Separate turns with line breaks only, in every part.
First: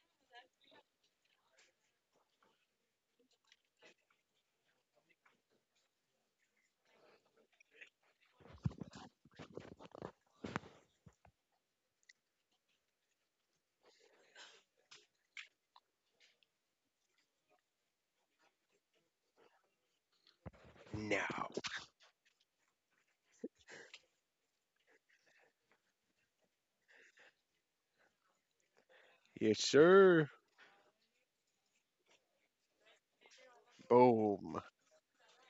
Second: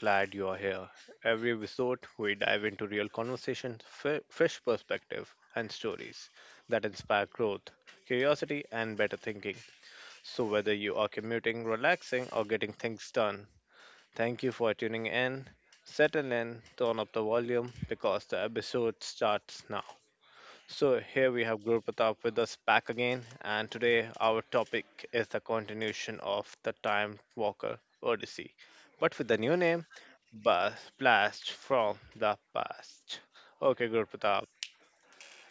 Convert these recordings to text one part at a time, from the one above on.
glad you are here. Every episode, we dive into real conversations, fresh perspective, and stories that inspire growth, curiosity, and better thinking. So whether you are commuting, relaxing, or getting things done, thank you for tuning in. Settle in, turn up the volume because the episode starts now. So here we
Now.
have Guru Pratap with us back again, and today our topic is the continuation of the Time Walker Odyssey, but with the new
Yes,
name,
sir.
Blast from the Past. Okay, Guru Pratap,
Boom.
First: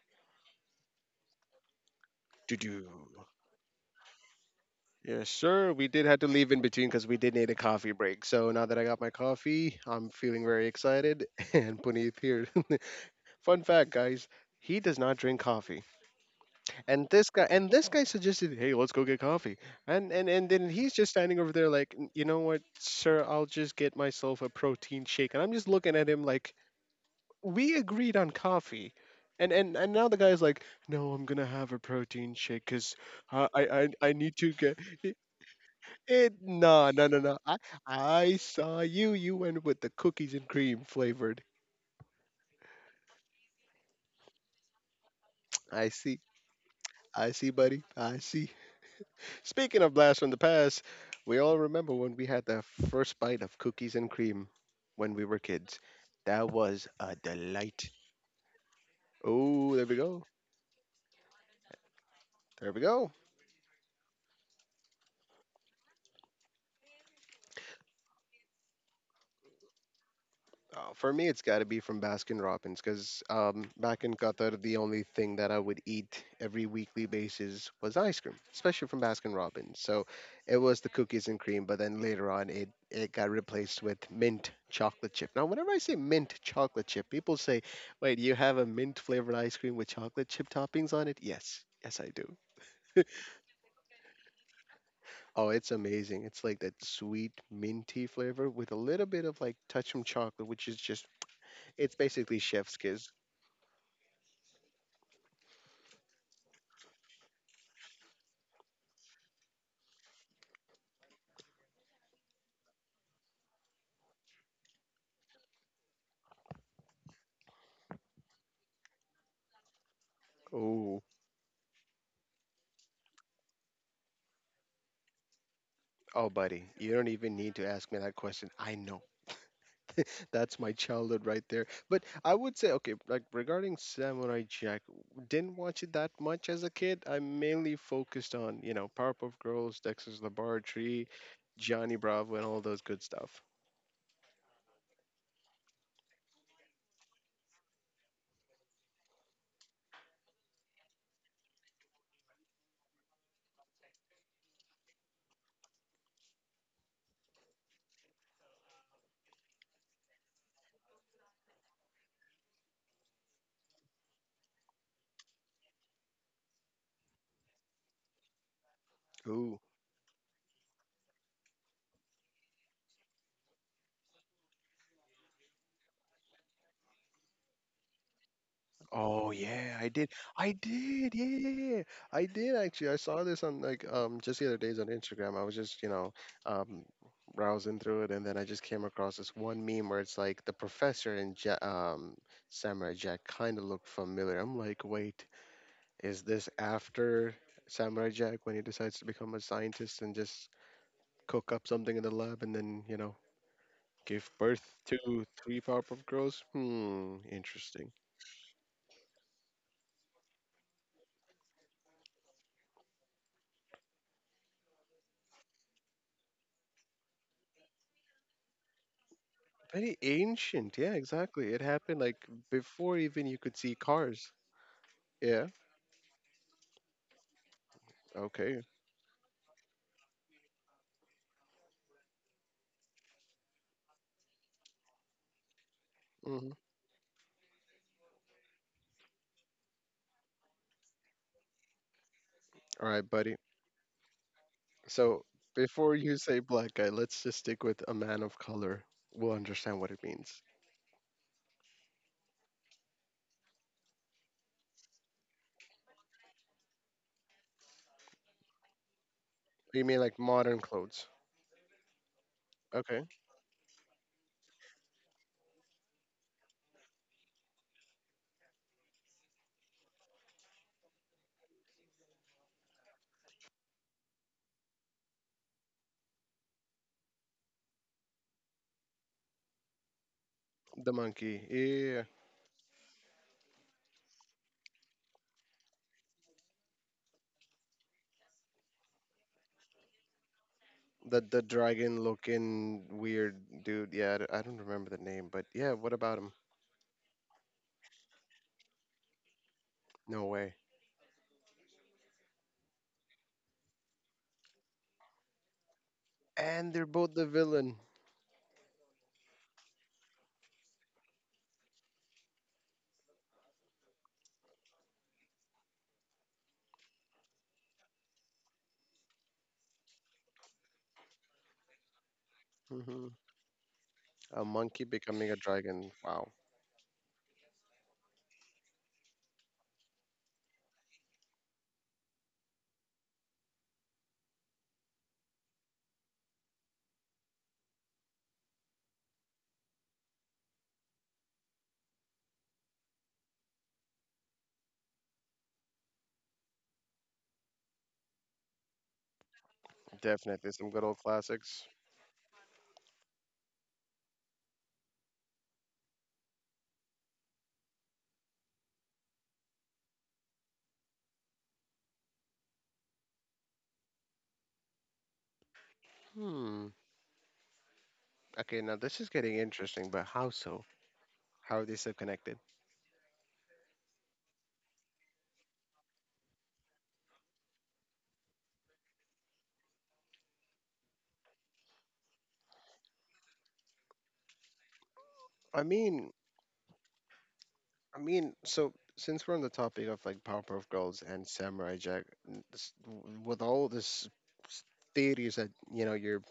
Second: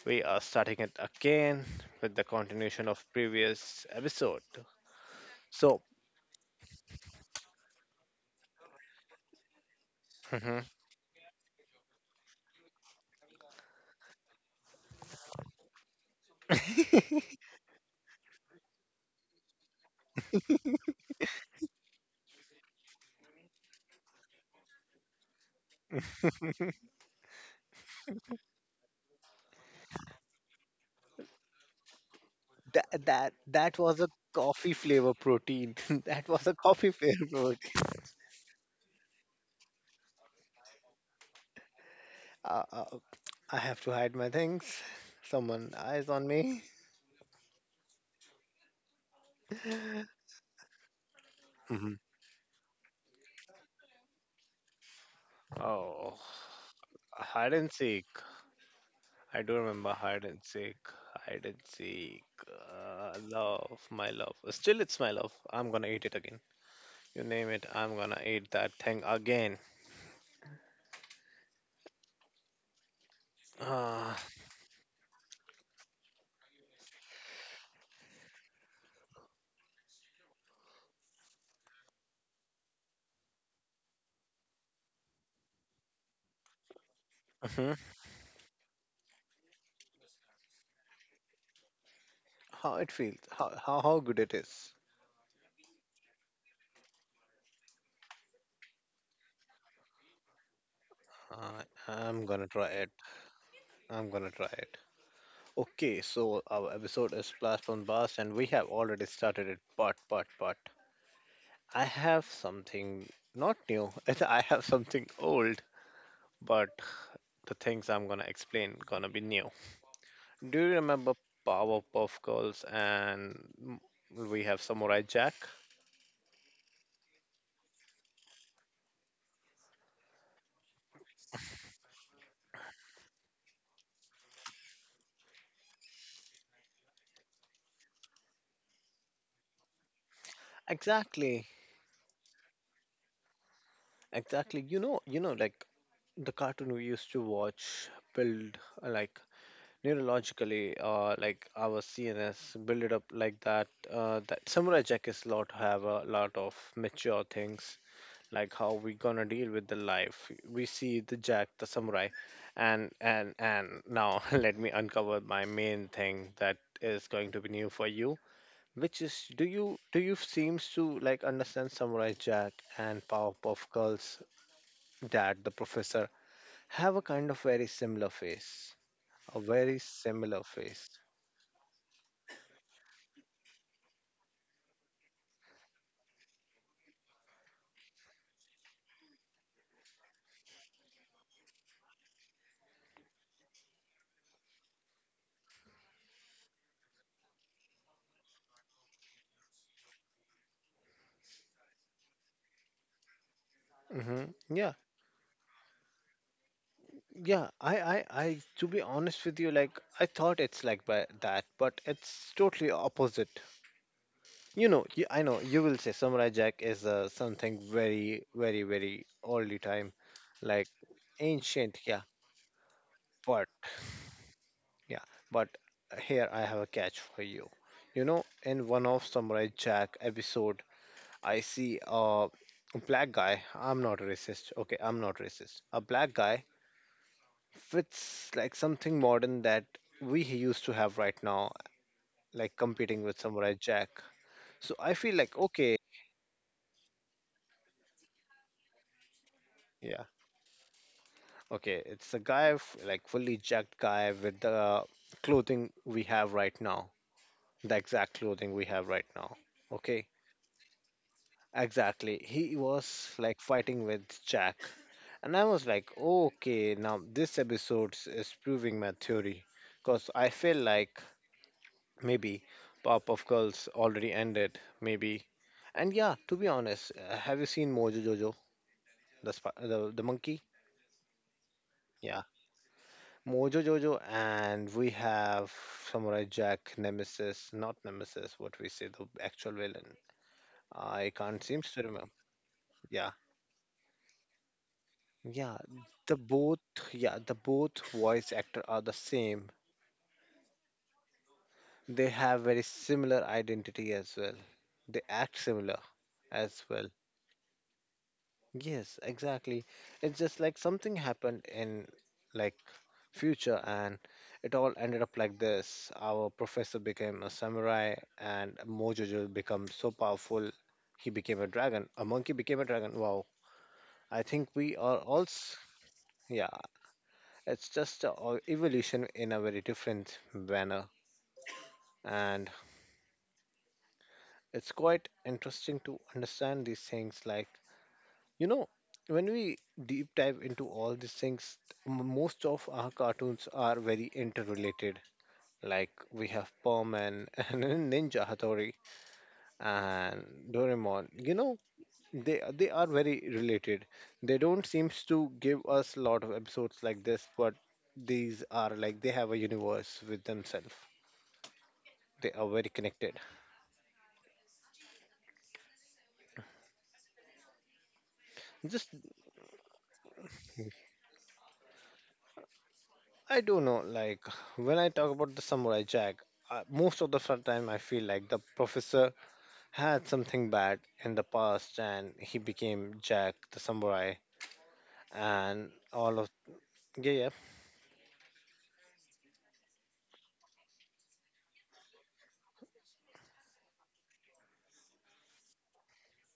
we are starting it again with the
Do
continuation of
do.
previous episode.
Yes, sir.
So
We did have to leave in between because we did need a coffee break. So now that I got my coffee, I'm feeling
mhm,
very excited. And Puneet here. Fun fact, guys. He does not drink coffee. And this guy suggested, hey, let's go get coffee. And then he's just standing over there like, You know what, sir, I'll just get myself a protein shake." And I'm just looking at him like we agreed on coffee. And now the guy's like, no, I'm gonna have a protein shake because
that that
I, I
that
I
was a
I need to
coffee
get
flavor
it.
protein. That was a coffee
No, no, no,
flavor
no. I
protein.
I saw you. You went with the cookies and cream flavored.
Uh, uh, I have to hide my things. Someone
I
eyes
see,
on me.
I see, buddy. I see. Speaking of blast from the past, we all remember
Hmm.
when we had the first bite of cookies and cream when we were kids.
Oh,
That was a
hide and
delight.
seek. I do
Oh, there
remember
we go.
hide and seek. Hide and seek.
There we go.
Love, my love. Still, it's my love. I'm gonna eat it again. You name it, I'm gonna eat that thing again.
For me, it's got to be from Baskin Robbins because back in
Ah.
Qatar, the only thing that I would eat every weekly basis was ice cream, especially from Baskin Robbins. So it was the cookies and cream, but then later on, it got replaced with mint chocolate chip. Now, whenever I say mint chocolate chip, people say,
Mhm.
wait, you have a mint flavored ice cream with chocolate chip toppings on it? Yes. Yes, I do.
How it feels? How good it is?
Oh, it's amazing. It's like that sweet minty flavor with a little bit of like touch from chocolate, which is just
Uh,
it's
I'm
basically
gonna try
chef's
it.
kiss.
I'm gonna try it. Okay, so our episode is Blast from Bars, and we have already started it. But I have something not new. I have something old, but the things I'm gonna explain gonna be new. Do you
Oh,
remember Powerpuff Girls and we have Samurai Jack?
oh, buddy, you don't even need to ask me that question. I know. That's my childhood right there. But I would say, okay, like regarding Samurai Jack, didn't watch it that much as a kid. I mainly focused on, you know, Powerpuff Girls, Dexter's Laboratory,
Exactly,
Johnny Bravo, and all those good stuff.
exactly. You know, like the cartoon we used to watch build like neurologically, like our CNS build it up like that. That Samurai Jack is lot have a lot of mature things like how we gonna deal with the life. We see the Jack the samurai, and and now, let me uncover my main thing that is going to be new for you, which is do
Ooh.
you do you seems to like understand Samurai Jack and Powerpuff Girls that the professor have a kind of very similar face,
Oh
a
yeah,
very
I did.
similar
I
face.
did. Yeah, yeah, yeah, yeah. I did actually. I saw this on like just the other days on Instagram. I was just, you know, um browsing through it and then I just came across this one meme where it's like the professor and ja Samurai Jack kind of look familiar. I'm like, "Wait, is this after Samurai Jack when he decides to become a scientist and just cook up something in the lab and then, you know, give
Mm-hmm. Yeah,
birth to three Powerpuff Girls?" Hmm,
yeah.
interesting.
I. To be honest with you, like I thought it's like by that, but it's totally opposite. You know, you, I know you will say Samurai Jack is something very, very, very oldie time,
Very
like
ancient. Yeah, exactly. It
ancient.
happened
Yeah,
like before even you
but
could see cars.
yeah,
Yeah.
but here I have a catch for you. You know,
Okay.
in one of Samurai Jack episode, I see a black guy. I'm not racist. Okay, I'm not racist. A black guy
Mhm.
fits like something modern that we used to have right now, like
All
competing
right,
with
buddy.
Samurai Jack. So I feel
So
like okay.
before you say black guy, let's just stick with a man of color. We'll understand what it
Yeah.
means.
Okay, it's a guy like fully jacked guy with the clothing we have right now, the exact clothing we have right now.
You mean
Okay,
like modern clothes?
exactly. He
Okay.
was like fighting with Jack, and I was like, okay, now this episode is proving my theory, because I feel like maybe Pop of Girls already ended, maybe. And yeah, to be honest, have you seen Mojo Jojo, the sp- the monkey?
The monkey. Yeah.
Yeah, Mojo Jojo, and we have Samurai Jack, Nemesis, not Nemesis, what we say, the actual villain. I
The
can't
the
seem to
dragon
remember.
looking
Yeah,
weird dude. Yeah, I don't remember the name, but
yeah,
yeah. What
the
about him?
both, yeah, the both voice actor are the same.
No way.
They have very similar identity as well. They act similar as
And
well.
they're both the villain.
Yes, exactly. It's just like something happened in like future and it all ended up like this. Our professor became a samurai and Mojojo became so powerful he became a dragon. A monkey became a dragon.
hmm
Wow. I
A
think we
monkey
are all
becoming a dragon. Wow.
yeah, it's just a evolution in a very different manner, and it's quite interesting to understand these things like, you know, when we deep dive into all these things, most of our cartoons are very interrelated. Like we have Perman and Ninja Hattori and
Definitely some good old
Doraemon. You know,
classics.
they are very related. They don't seems to give us a lot of episodes like this, but these are like they have a universe with themselves. They are very connected.
Hmm. Okay, now
Just
this is getting interesting, but how so? How are they so connected?
I don't know. Like when I talk about the Samurai Jack, most of the fun time I feel like the professor had something bad in the past and he became Jack the Samurai
I
and
mean,
all of yeah,
I mean, so since we're on the topic of like Powerpuff Girls and Samurai Jack, with all s- theories that you're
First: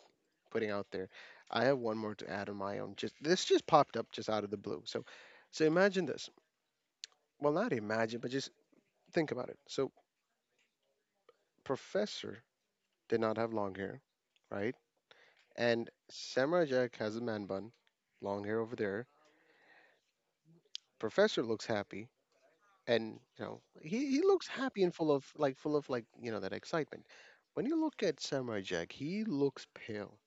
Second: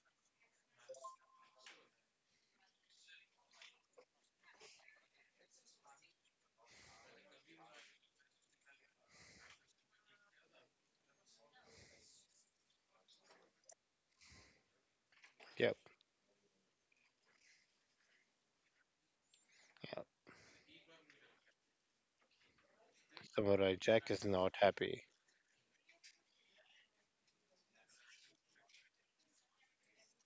putting out there, I have one more to add on my own. Just this just popped up just out of the blue. So, imagine this. Well, not imagine, but just think about it. So, Professor did not have long hair, right?
yep,
And Samurai Jack has a man bun, long hair over there.
yep.
Professor looks happy, and you know
Samurai
he,
Jack
he
is
looks
not
happy and
happy.
full of like you know, that excitement. When you look at Samurai Jack, he looks pale.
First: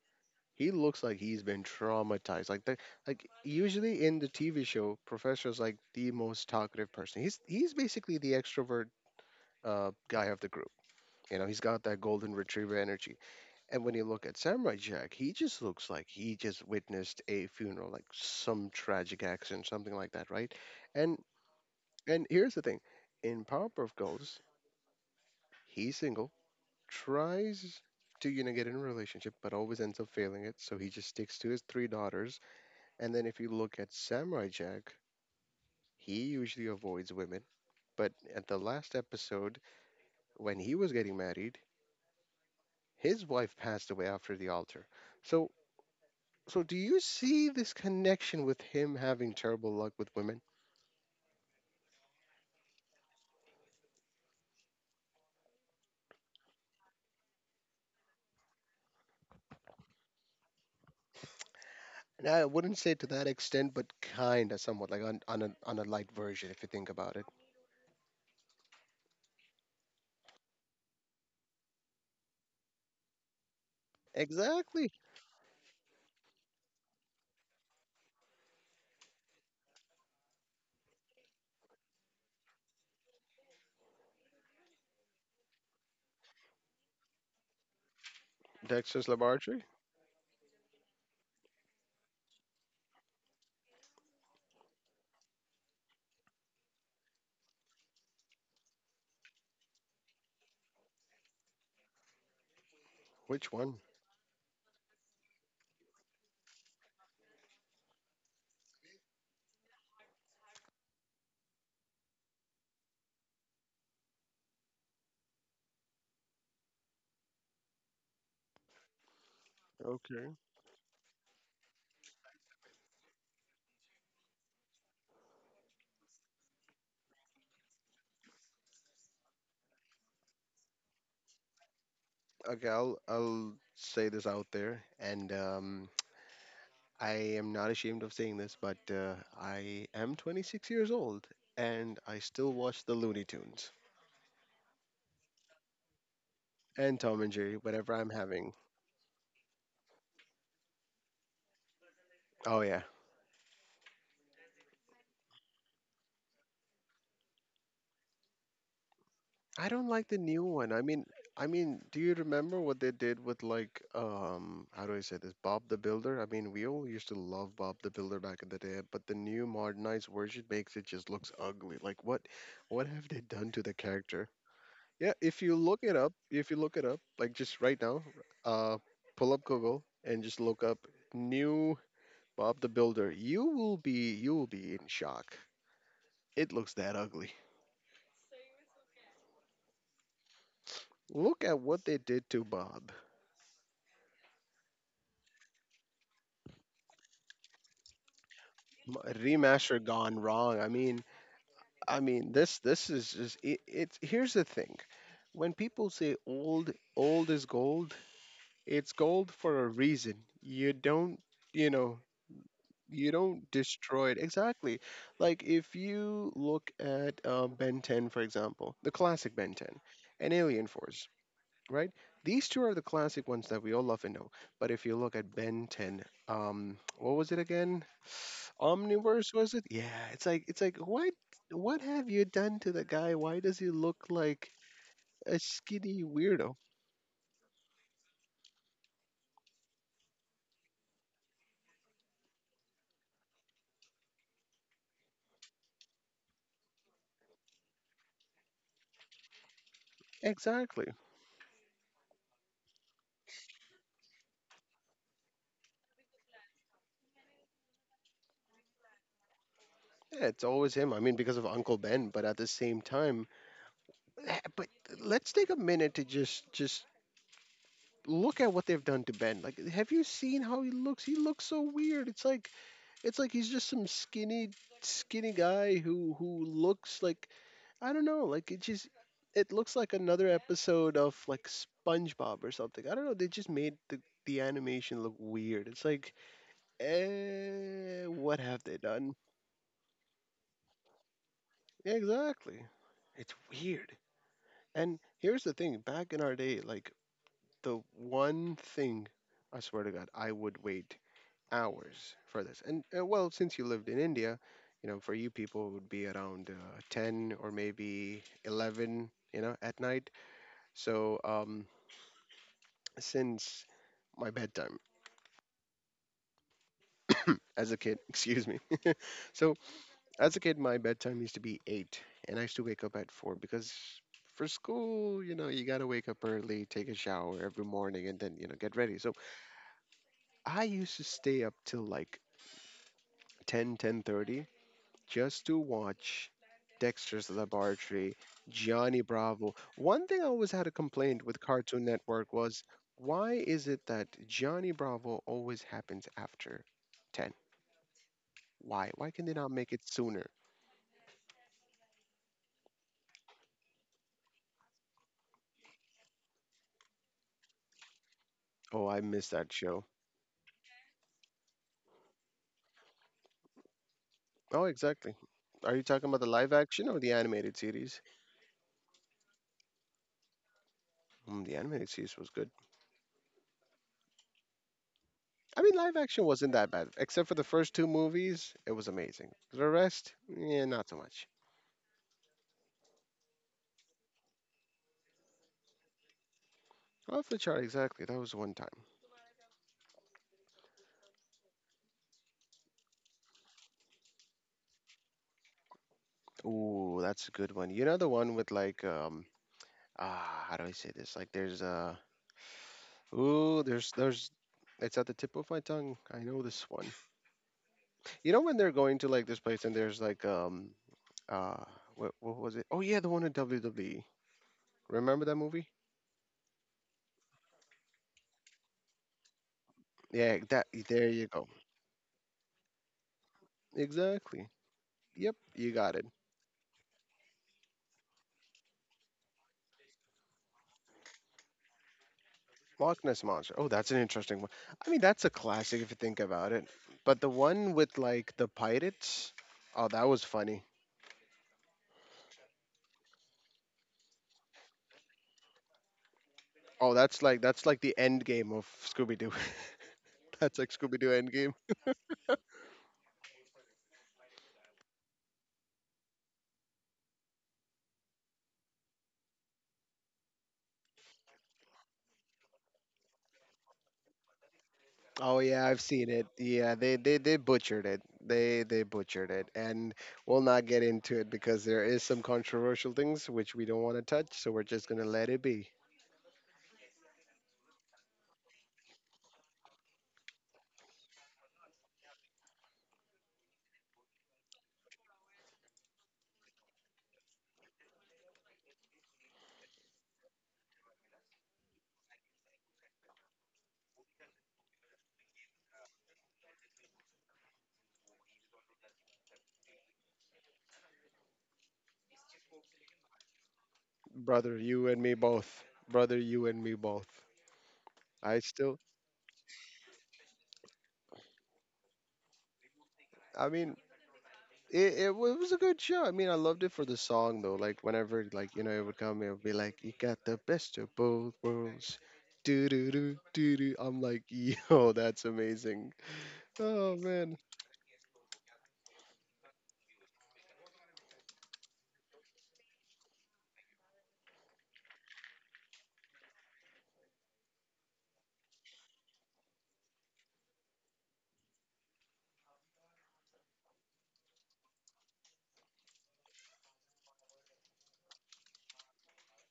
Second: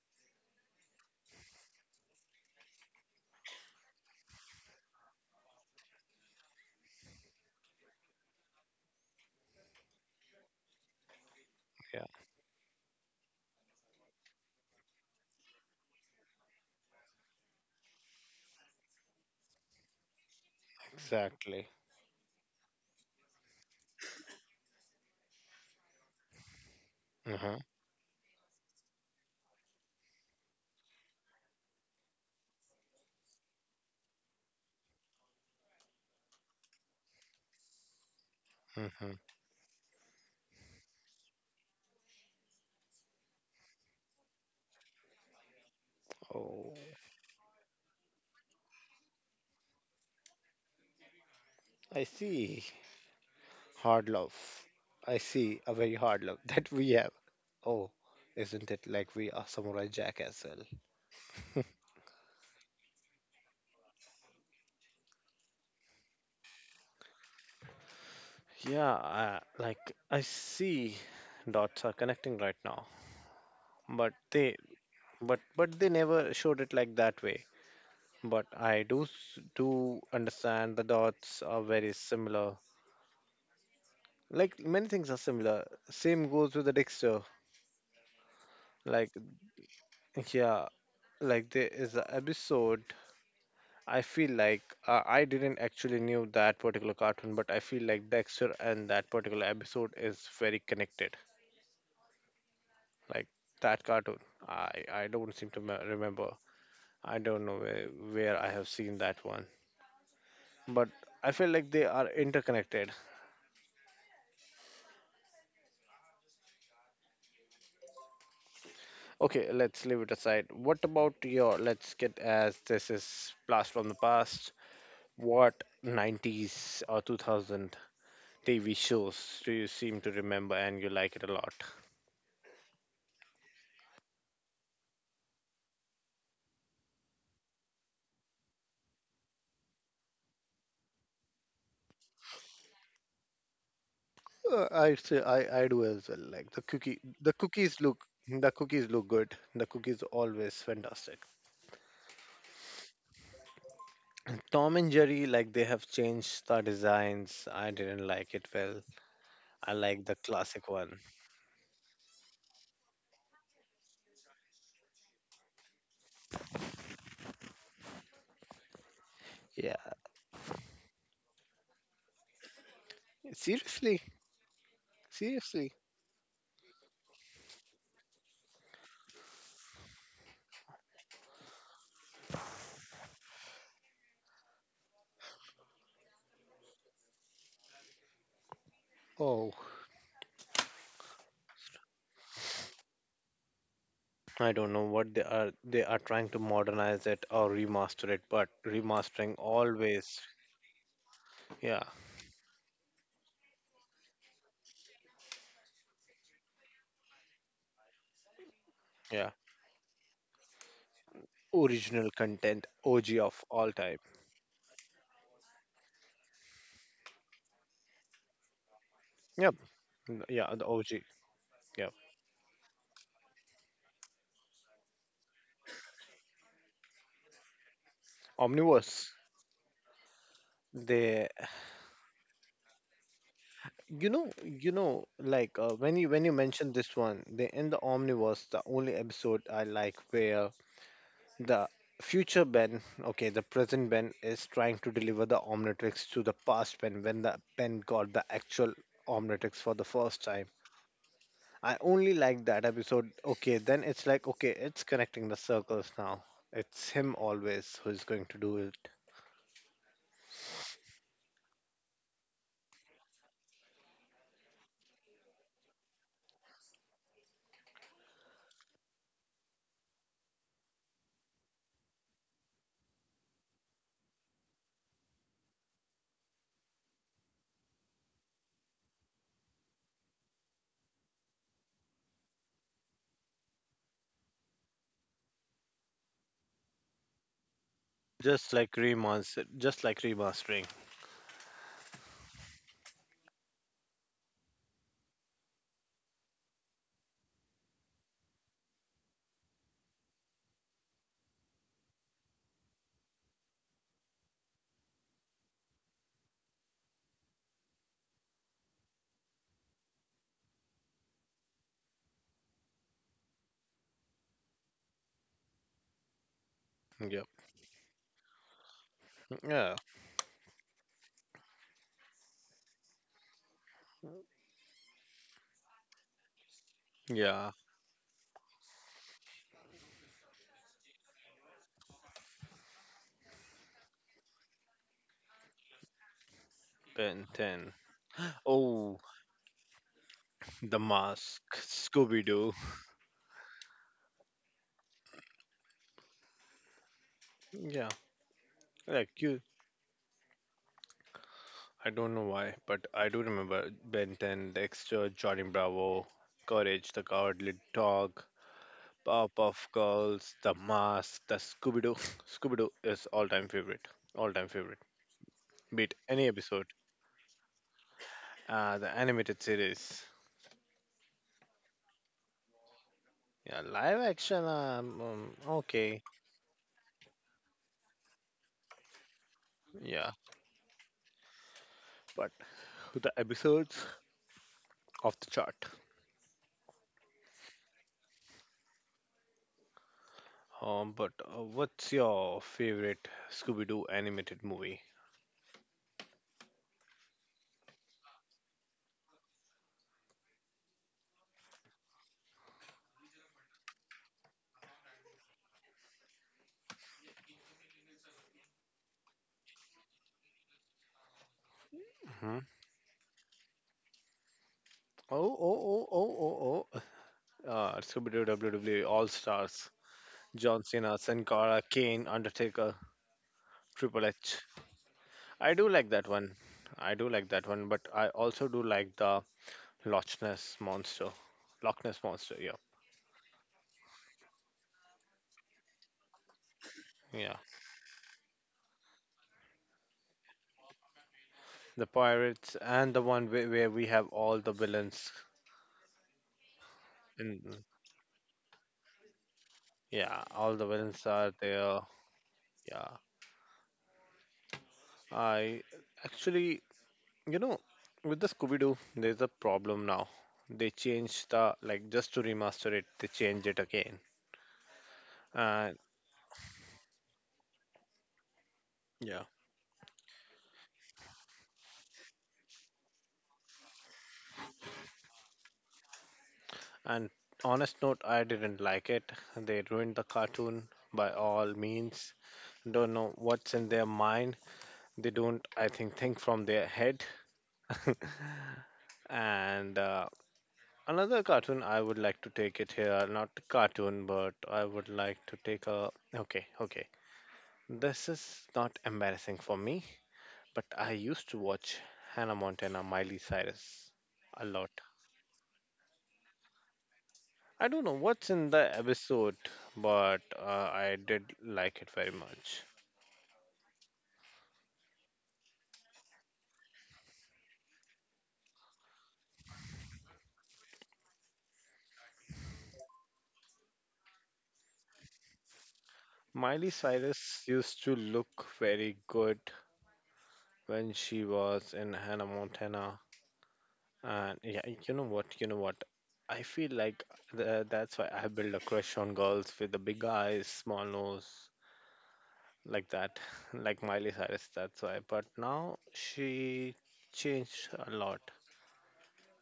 He looks like he's been traumatized. Like the like usually in the TV show, Professor's like the most talkative person. He's basically the extrovert guy of the group. You know, he's got that
Yeah,
golden retriever energy. And when you look at Samurai Jack, he just looks like he just witnessed a funeral, like some tragic accident, something like that, right? and
exactly.
and here's the thing. In Powerpuff Girls, he's single,
Uh-huh.
tries to, you know, get in a relationship, but always ends up failing it. So he just sticks to his three daughters. And then if you look at Samurai Jack, he usually avoids women. But at the last
Mm-hmm.
episode, when he was getting married, his wife passed away after the altar. So,
Oh,
do you see this connection with him having terrible luck with women?
I see. Hard love. I see a very hard love that we have. Oh, isn't it like we are Samurai Jack as well?
And I wouldn't say to that extent, but kind of somewhat, like on a light version, if you think about it.
Yeah, I, like I see dots are connecting right now, but they,
Exactly.
but they never showed it like that way, but I do do understand the dots are very similar. Like many things are similar. Same goes with the Dexter.
Dexter's
Like
Laboratory?
yeah, like there is an episode. I feel like I didn't actually knew that particular cartoon, but I feel like Dexter and that particular episode is very connected. Like
Which one?
that cartoon, I don't seem to remember. I don't know where I have seen that one, but I feel like they are interconnected. Okay, let's leave it
Okay.
aside. What about your, let's get as this is blast from the past, what 90s or 2000 TV shows do you seem to remember and you like it a lot?
Okay, I'll say this out there, and I am not ashamed of saying this, but I am 26 years old, and I still watch the Looney Tunes
I'd say I do as well. Like the
and
cookie,
Tom and Jerry whenever I'm
the
having.
cookies look good. The cookies always fantastic.
Oh yeah,
Tom and Jerry, like they have changed the designs. I didn't like it well.
I
I
don't
like
like the
the
new one.
classic
I
one.
mean, I mean, do you remember what they did with like how do I say this? Bob the Builder? I mean, we all used to love Bob the Builder back in the day, but the new
Yeah.
modernized version makes it just looks ugly. Like what have they done to the
Seriously,
character? Yeah, if you
seriously.
look it up, if you look it up, like just right now, uh pull up Google and just look up new Bob the Builder. You will be in shock. It looks that ugly.
Oh.
Look at what they did to Bob.
I don't know what they are trying to modernize it or remaster it, but
M-
remastering
Remaster gone
always
wrong.
yeah,
I mean this this is just it, it's here's the thing. When people say old is gold, it's gold
yeah.
for a reason. You don't, you know,
Original content,
you
OG
don't
of all time.
destroy it exactly. Like if you look at Ben 10 for example, the classic Ben
Yep.
10 and
Yeah,
Alien
the
Force,
OG.
right?
Yeah.
These two are the classic ones that we all love and know. But if you look at Ben 10, what was it again?
Omniverse.
Omniverse, was it? Yeah, it's like what
They,
what have you done to the guy? Why does he look
you know,
like a
like
skinny
when you
weirdo?
mentioned this one, they in the Omniverse, the only episode I like where the future Ben, okay, the present Ben is trying to deliver the Omnitrix to the past Ben when the Ben got the actual Omnitrix for the first time
Exactly.
I only like that episode. Okay, then it's like, okay, it's connecting the circles now. It's him always who's going to do it.
Yeah, it's always him. I mean, because of Uncle Ben, but at the same time, but let's take a minute to just look at what they've done to Ben. Like, have you seen how he looks? He looks so weird. It's like he's just some skinny guy who looks like I don't know, like it looks like another episode of like SpongeBob or something. I don't know. They just made the animation look weird. It's like, what have
Just
they
like
done?
remaster, just like remastering.
Yeah, exactly. It's weird. And here's the thing. Back in our day, like the one thing, I swear to God, I would wait hours for this. And well, since you lived in India, you know, for you people it would be around 10 or maybe 11, you know, at night. So since my bedtime
Yep.
as a kid, excuse me. so
Yeah.
as a kid, my bedtime used to be 8 and I used to wake up at 4 because for school, you know, you got to wake up early, take a shower
Yeah.
every morning and then, you know, get ready. So I used to stay up till like 10, 10:30, just to watch Dexter's
Ben 10.
Laboratory, Gianni
Oh,
Bravo. One thing I always had a
The
complaint with
Mask.
Cartoon Network
Scooby
was,
Doo.
why is it that Gianni Bravo always happens after 10?
Yeah.
Why? Why
Like
can they
you.
not make it sooner?
I don't know why, but I do remember Ben 10, Dexter, Johnny Bravo, Courage, the Cowardly Dog,
Oh, I miss that
Powerpuff
show.
Girls, The Mask, the Scooby Doo. Scooby Doo is all time favorite. All time
Oh,
favorite.
exactly. Are you
Beat
talking about the
any
live
episode.
action or the animated series?
The animated series.
Mm, the animated series was good.
Yeah, live action.
I mean, live
Okay.
action wasn't that bad, except for the first two movies. It was amazing. The rest,
Yeah,
yeah, not so much.
but the episodes off the chart.
Off the chart, exactly. That was one time.
But what's your favorite Scooby-Doo animated movie?
Ooh, that's a good one. You know the one with like how do I say this? Like there's ooh there's it's at the tip of my tongue. I know this one. You know when they're going to like this place and there's like uh what
Hmm.
was it? Oh yeah, the one in WWE. Remember
Oh,
that
oh,
movie?
oh, oh, oh, oh. Scooby-Doo WWE All Stars.
Yeah, that,
John Cena,
there you
Sin
go.
Cara, Kane, Undertaker, Triple H.
Exactly. Yep,
I
you
do
got
like
it.
that one. I do like that one, but I also do like the Loch Ness Monster. Loch Ness Monster, yeah.
Loch Ness Monster. Oh, that's an interesting one. I mean, that's a classic if you think about it. But the
Yeah,
one with like the pirates, oh, that was funny.
the pirates and the one where we have all the villains
Oh, that's like
in,
that's like the end game of Scooby Doo.
yeah,
That's
all
like
the
Scooby Doo
villains
end
are
game.
there, yeah. I actually, you know, with the Scooby-Doo there's a problem now. They changed the, like, just to remaster it, they changed it again,
Oh yeah, I've
and
seen it. Yeah, they butchered it. They butchered
yeah,
it, and we'll not get into it because there is some controversial things which we don't want to touch. So we're just gonna let it be,
and honest note, I didn't like it. They ruined the cartoon by all means. Don't know what's in their mind. They don't, I think from their head. And another cartoon I would like to take it here, not cartoon, but I would like to take a. Okay, okay. This is not embarrassing for me, but I used to watch Hannah Montana, Miley Cyrus a
brother.
lot.
You and me both, brother. You and me both.
I don't know what's
I
in the
still,
episode, but I did like it very much.
I mean, it was a good show. I mean, I loved it for the song though. Like whenever like it would come, it would be like, "You got the best of both worlds." Do do do do do. I'm like, yo, that's amazing.
Miley
Oh man.
Cyrus used to look very good when she was in Hannah Montana. And yeah, you know what? You know what? I feel like that's why I build a crush on girls with the big eyes, small nose, like that, like Miley Cyrus. That's why. But now she changed a lot.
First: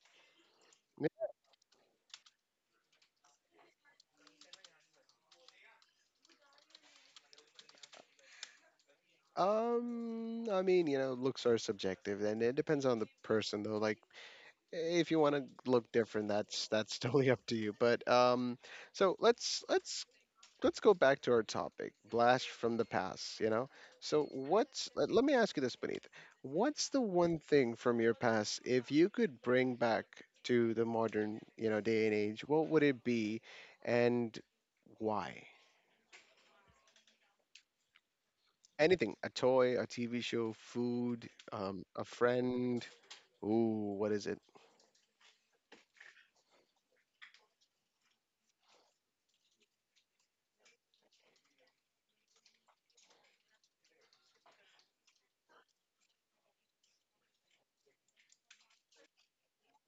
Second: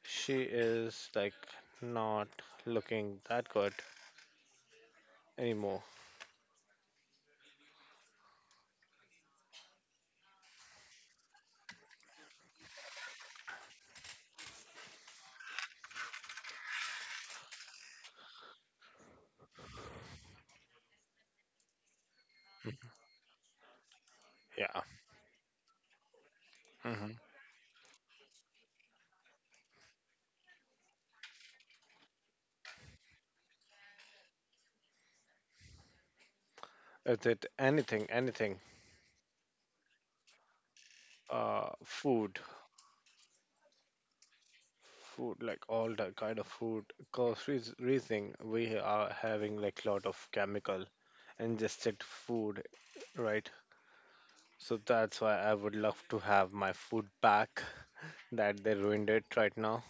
She
Yeah,
is like not looking that good anymore.
I mean, looks are subjective, and it depends on the person though. Like, if you want to look different, that's totally up to you. But so let's go back to our topic, blast from the past. So
Yeah.
let me ask you this, Beneath, what's the
Hmm.
one thing from your past if you could bring back to the modern day and age? What would it be, and why?
Is it anything? Anything?
Anything. A toy, a TV show, food, a
Food,
friend. Ooh, what is it?
food like all that kind of food. Cause reasoning we are having like lot of chemical, and just checked food, right? So that's why I would love to have my food back that they ruined it right now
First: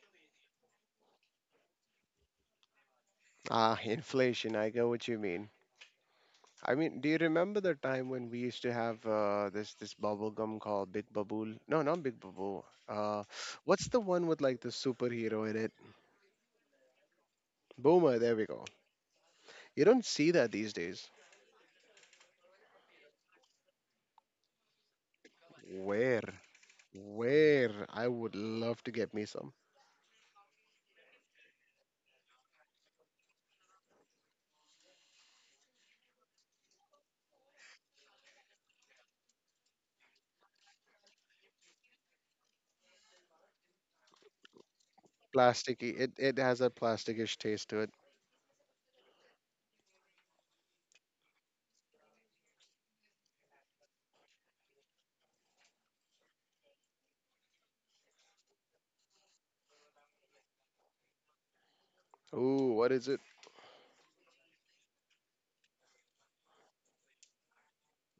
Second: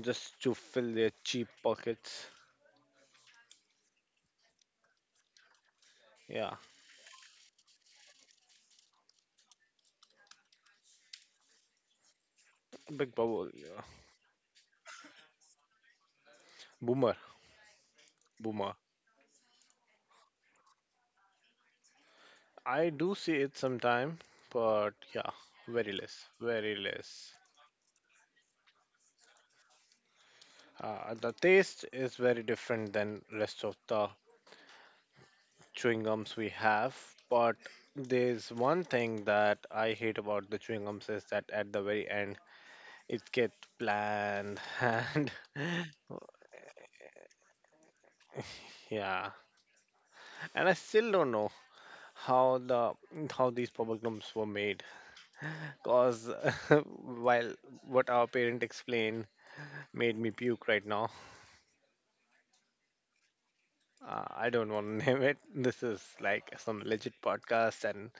just to fill their cheap pockets.
Ah, inflation, I know what you mean.
Yeah,
I mean, do you remember the time when we used to have this bubble gum called Big Babool? No, not Big Babool.
big bubble. Yeah.
What's the one with like the superhero in it?
Boomer,
Boomer. There we go.
boomer.
You don't see that these days.
I do see it sometime, but yeah, very less,
Where?
very less.
Where I would love to get me some
The taste is very different than rest of the chewing gums we have, but there's one thing that I hate about the chewing gums is that at the very end it get planned and
plasticky. It has a plasticish taste to it.
yeah, and I still don't know how the how these problems were made, cause while what our parent explained made me puke right now.
Ooh, what is it?
I don't want to name it. This is like some legit podcast and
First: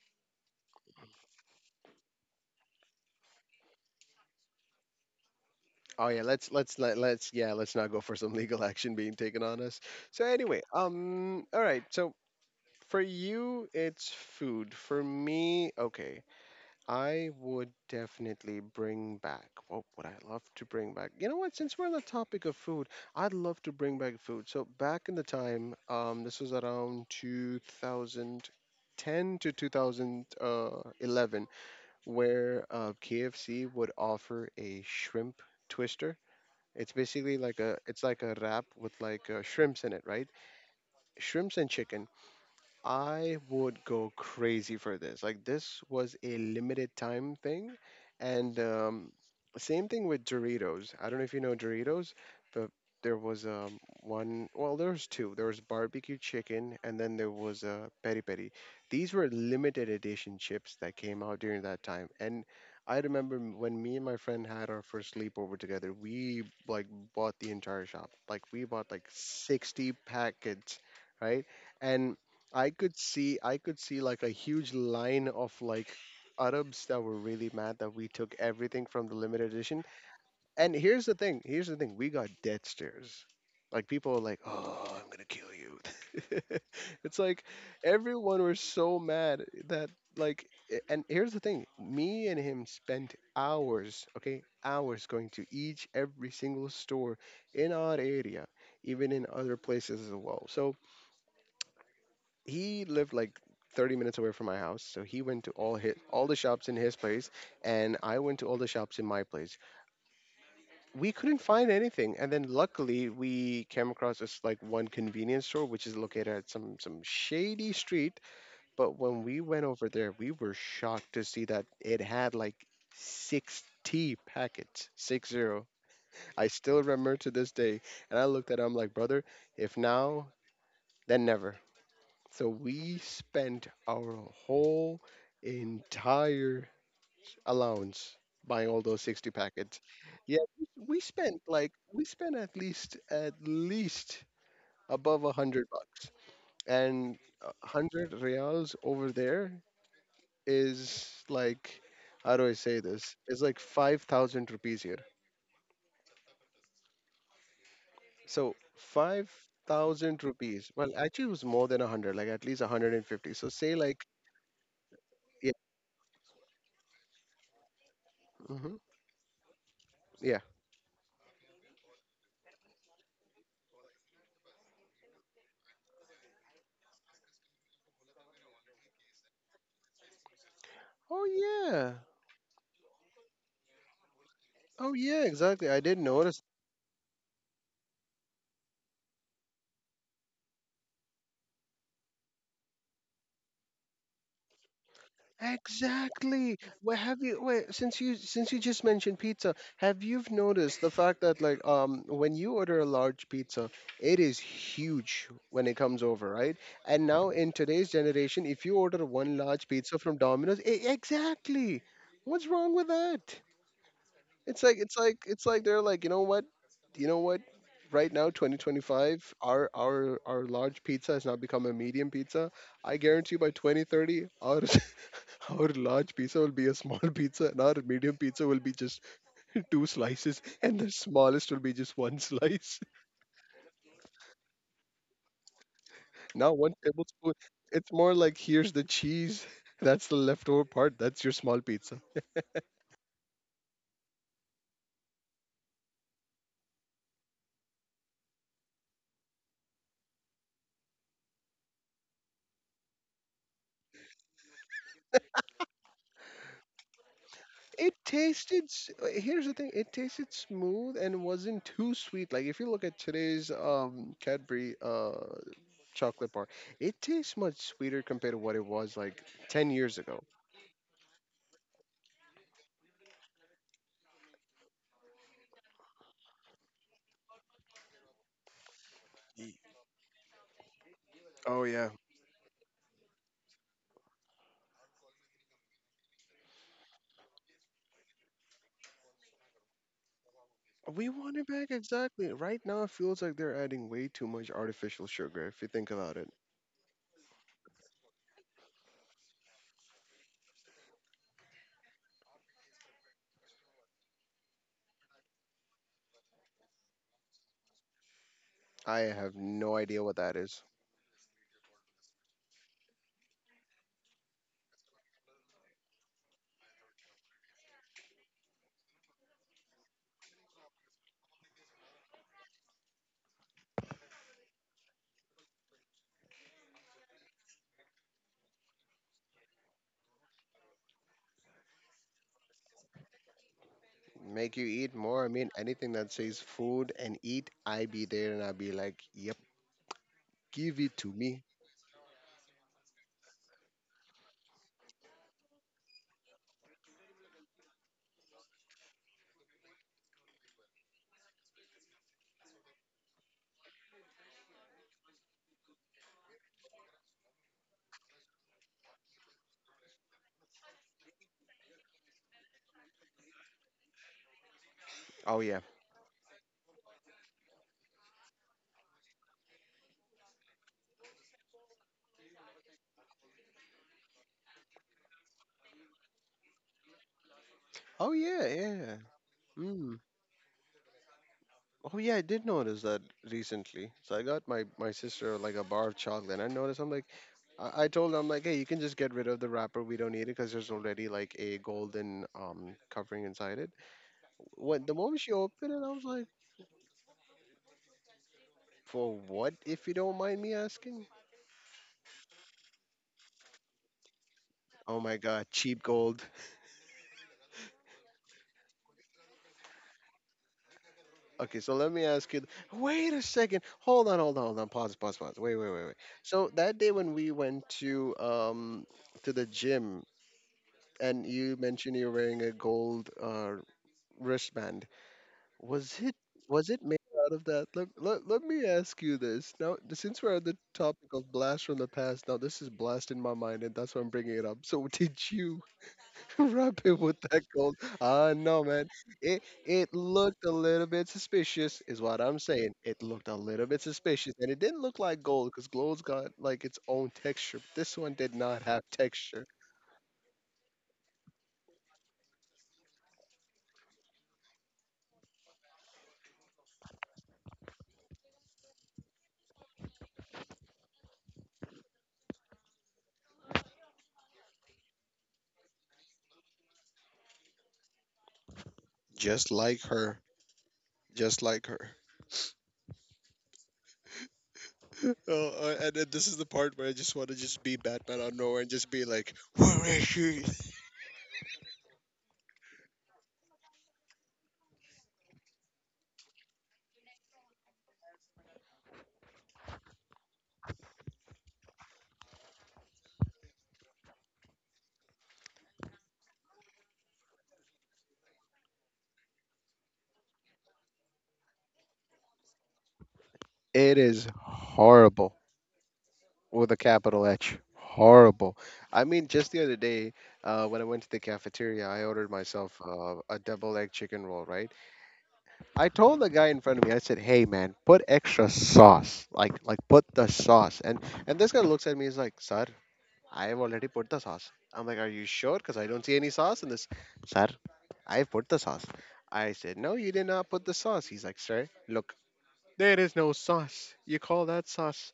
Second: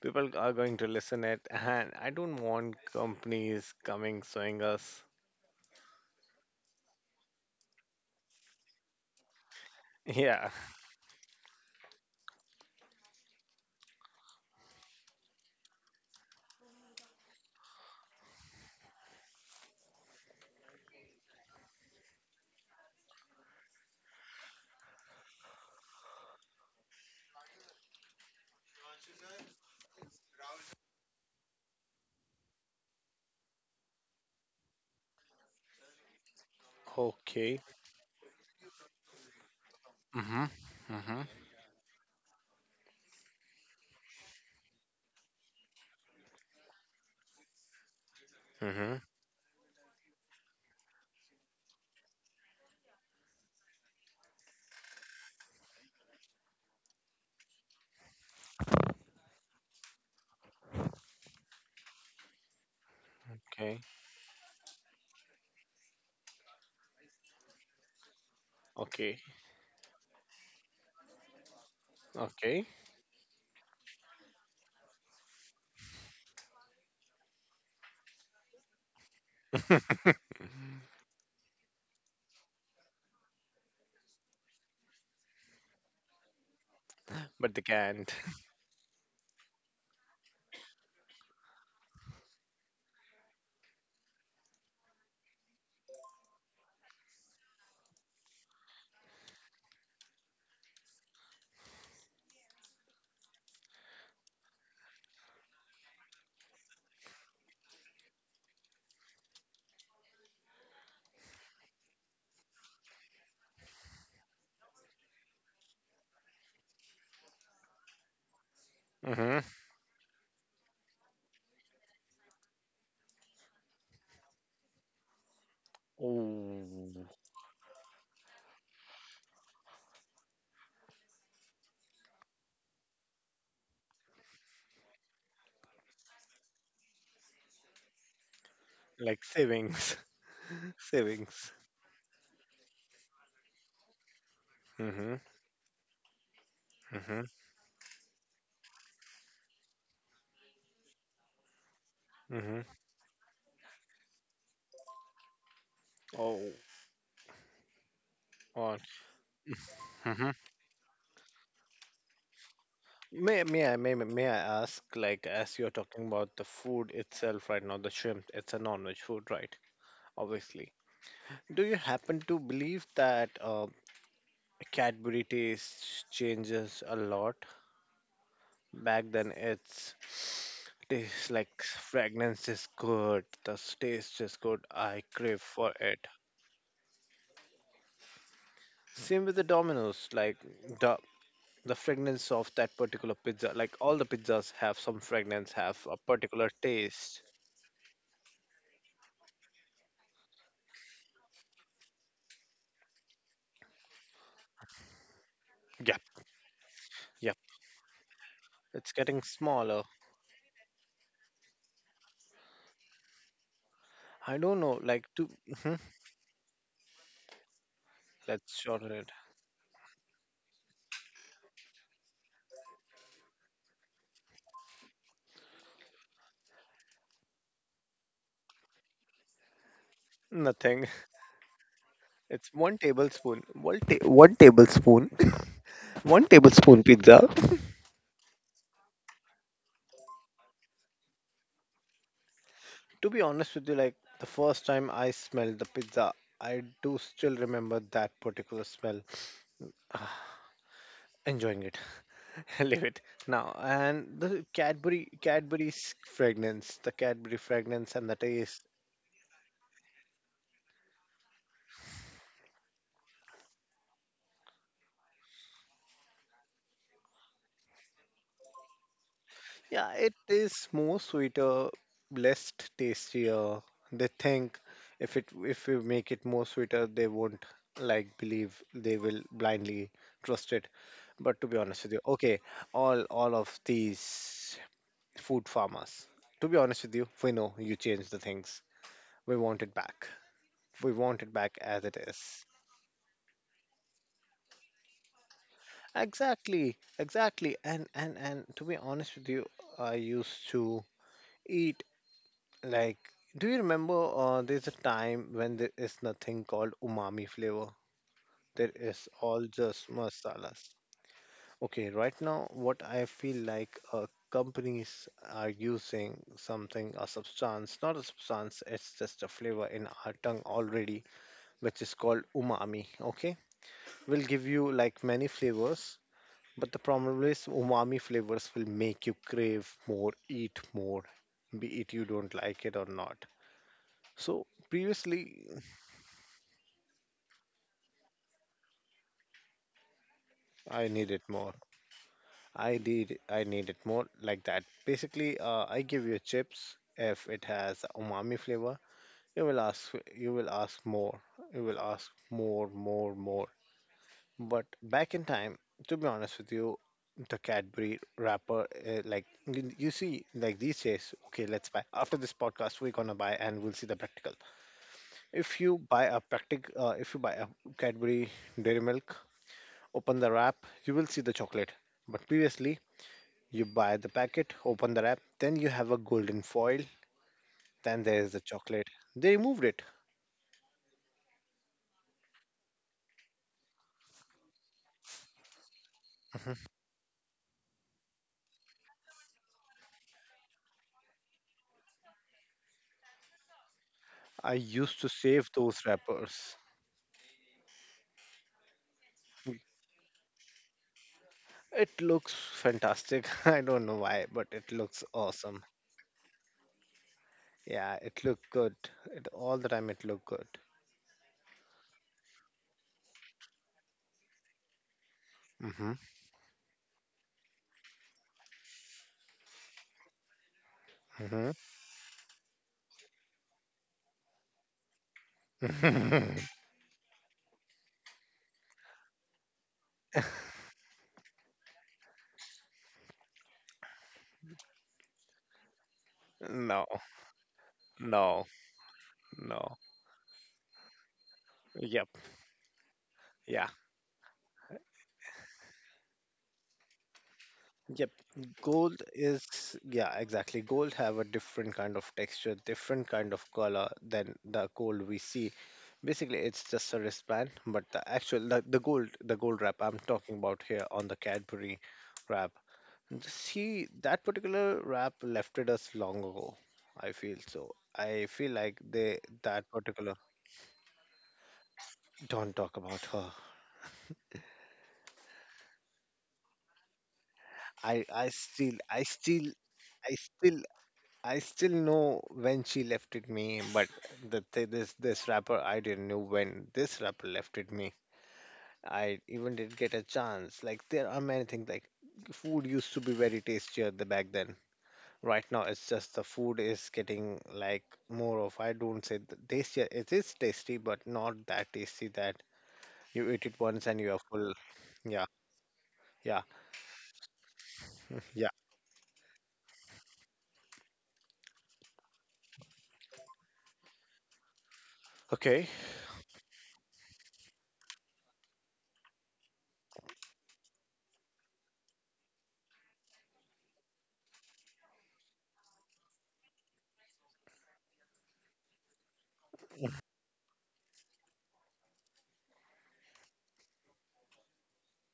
people are going to listen it, and I don't want companies coming suing us.
Oh yeah, let's let, let's yeah, let's not go for some legal action being taken on us. So
Yeah.
anyway, all right. So for you, it's food. For me, okay. I would definitely bring back. What would I love to bring back? You know what? Since we're on the topic of food, I'd love to bring back food. So back in the time, this was around 2010 to 2011, where KFC would offer a shrimp twister. It's basically like
Okay.
a it's like a wrap with like shrimps in it, right?
Mm-hmm. Mm-hmm.
Shrimps and chicken. I would go crazy for this. Like this was a limited time thing, and
Mm-hmm.
same thing with Doritos. I don't know if you know Doritos, but there was one. Well, there was two. There was barbecue chicken, and then there was peri peri. These were limited edition chips that came out during that time. And I remember
Okay.
when me and my friend had our first sleepover together. We like bought the entire shop. Like we bought like
Okay.
60 packets, right? And
Okay.
I could see like a huge line of like Arabs that were really mad that we took everything from the limited edition. And here's the thing, we got death stares. Like people were like, "Oh, I'm gonna kill you." It's like
But they can't.
everyone was so mad that like, and here's the thing, me and him spent hours, okay, hours going to each every single store in our area, even in other places as well. So he lived like 30 minutes away from my house, so he went to all all the shops in his place, and I went to all the shops in my place. We couldn't find anything, and then luckily we came across this like one convenience store which is located at some shady street. But when
Hmm.
we went over there, we were shocked to see that it had like 60 packets. 60. I still
Oh,
remember to this day. And I looked at him like, brother, if now, then never. So we spent our whole entire allowance buying all those
like
60 packets.
savings.
Yeah, we spent
Savings.
like we spent at least,
Hmm.
above 100 bucks. And
Hmm.
100 reals over there is like, how do I
Hmm.
say this? It's like 5,000 rupees here.
Oh,
So
on.
5,000
Hmm.
rupees. Well, actually, it was more than 100, like at least 150.
May
So
may
say
I may,
like,
may may I ask, like,
yeah.
as you're talking about the food itself right now, the shrimp, it's a
Hmm.
non-veg food, right?
Yeah.
Obviously. Do you happen to believe that Cadbury taste changes a lot? Back then, it's
Oh
tastes like
yeah,
fragrance is good, the taste is good.
Oh
I
yeah,
crave
exactly.
for
I did
it.
notice.
Same with the Domino's, like the the fragrance of that particular pizza. Like all the pizzas have some fragrance, have a particular
Exactly. Where
taste.
have you? Wait, since you just mentioned pizza, have you noticed the fact that like when you order a large pizza, it is huge when it
Yep,
comes over, right? And now
yep.
in today's generation, if you
It's
order
getting
one large
smaller.
pizza from Domino's, exactly. What's wrong with that?
I don't
It's like
know,
it's
like
like
to
it's like they're like, you know what? You know what? Right now,
let's shorten it.
2025, our large pizza has now become a medium pizza. I guarantee by 2030, our our large pizza will be a small pizza, and our medium pizza will be just two slices, and
Nothing.
the smallest will be just one
It's one
slice.
tablespoon. One tablespoon. One
Now, one
tablespoon pizza.
tablespoon. It's more like, here's the cheese. That's the leftover part. That's your small pizza.
To be honest with you, like the first time I smelled the pizza, I do still remember that particular smell. Ah, enjoying it. Leave it now. And the Cadbury's fragrance, the Cadbury fragrance
It
and the taste.
tasted. Here's the thing. It tasted smooth and wasn't too sweet. Like if you look at today's Cadbury chocolate bar, it tastes much sweeter compared to what it was like ten
Yeah,
years
it
ago.
is more sweeter, less tastier. They think if we make it more sweeter, they won't like believe, they will
Ye-
blindly trust it. But to be
Oh
honest
yeah.
with you, okay, all of these food farmers. To be honest with you, we know you changed the things. We want it back. We
We
want it
want it
back
back,
as it
exactly.
is.
Right now it feels like they're adding way too much artificial sugar if you think about it.
Exactly, exactly. And to be honest with you, I used to eat like. Do you remember? There's a time when there is nothing called umami flavor. There
I
is
have
all
no
just
idea what that is.
masalas. Okay, right now, what I feel like companies are using something, a substance, not a substance, it's just a flavor in our tongue already, which is called umami. Okay, will give you like many flavors. But the problem is, umami flavors will make you crave more, eat more, be it you don't like it or not. So
Make you eat
previously,
more. I mean, anything that says food and eat, I be there and I be like, "Yep, give
I
it to
needed
me."
more. I did. I needed more like that. Basically, I give you chips if it has umami flavor. You will ask. You will ask more. You will ask more, more, more. But back in time, to be honest with you, the Cadbury wrapper, like you see, like these days, okay, let's buy. After this podcast, we're gonna buy, and we'll see the practical.
Oh
If
yeah.
you buy a practic, If you buy a Cadbury Dairy Milk, open the wrap, you will see the chocolate. But previously, you buy the packet, open the wrap, then you have a golden foil, then
Oh
there is the
yeah,
chocolate.
yeah.
They removed it.
Mm. Oh yeah, I did notice that recently. So I got my sister like a bar of chocolate. And I noticed. I'm like, I told her, I'm like, hey, you can just get rid of the wrapper. We don't need it because there's already like a golden covering inside it.
I
When the
used to
moment she
save
opened it,
those
I was like,
wrappers.
for what? If you don't mind me asking.
It looks fantastic. I don't know why, but it looks
Oh my god,
awesome.
cheap gold.
Yeah, it looked good. It all the time it looked good.
Okay, so let me ask you. Wait a second. Hold on, hold on, hold on. Pause, pause, pause. Wait, wait, wait,
Mhm.
wait. So that day when we went to the gym and you mentioned you're wearing a gold wristband. Was it
Mhm.
was it made out of that? Let me ask you this. Now, since we're at the topic of blast from the past, now this is blast in my mind, and that's why I'm bringing it up. So, did you wrap
No.
it with that gold? Ah,
No.
no, man. It
No.
it looked a little bit suspicious, is
Yep.
what I'm saying. It looked a
Yeah.
little bit suspicious, and it didn't look like gold because gold's got like its own texture. This
Yep.
one did not have
Gold is,
texture.
yeah, exactly. Gold have a different kind of texture, different kind of color than the gold we see. Basically, it's just a wristband, but the actual the gold, the gold wrap I'm talking about here on the Cadbury wrap. See, that particular rap left us long ago. I feel so. I feel like they
Just
that
like
particular
her. Just like her.
don't talk about her.
Oh, and then this is the part where I just want to just be
I
Batman
I
out of nowhere and
still
just
I
be like,
still
"Where is
I
she?"
still I still know when she left it me, but the thi- this rapper, I didn't know when this rapper left it me. I even didn't get a chance. Like there are many things like food used to be very tastier the back then. Right now it's just the food is getting like more of, I don't say tasty, it is tasty but not that tasty that you eat it once
It
and you are
is
full. Yeah,
horrible
yeah,
with a capital H.
yeah.
Horrible. I mean, just the other day, when I went to the cafeteria, I ordered myself a double egg chicken roll, right?
Okay.
I told the guy in front of me, I said, "Hey, man, put extra sauce. Put the sauce." And this guy looks at me, he's like, "Sir, I've already put the sauce. I'm like, are you sure? Because I don't see any sauce in this. Sir, I put the sauce. I said, no, you did not put the sauce. He's like, sir, look, there is no sauce. You call that sauce?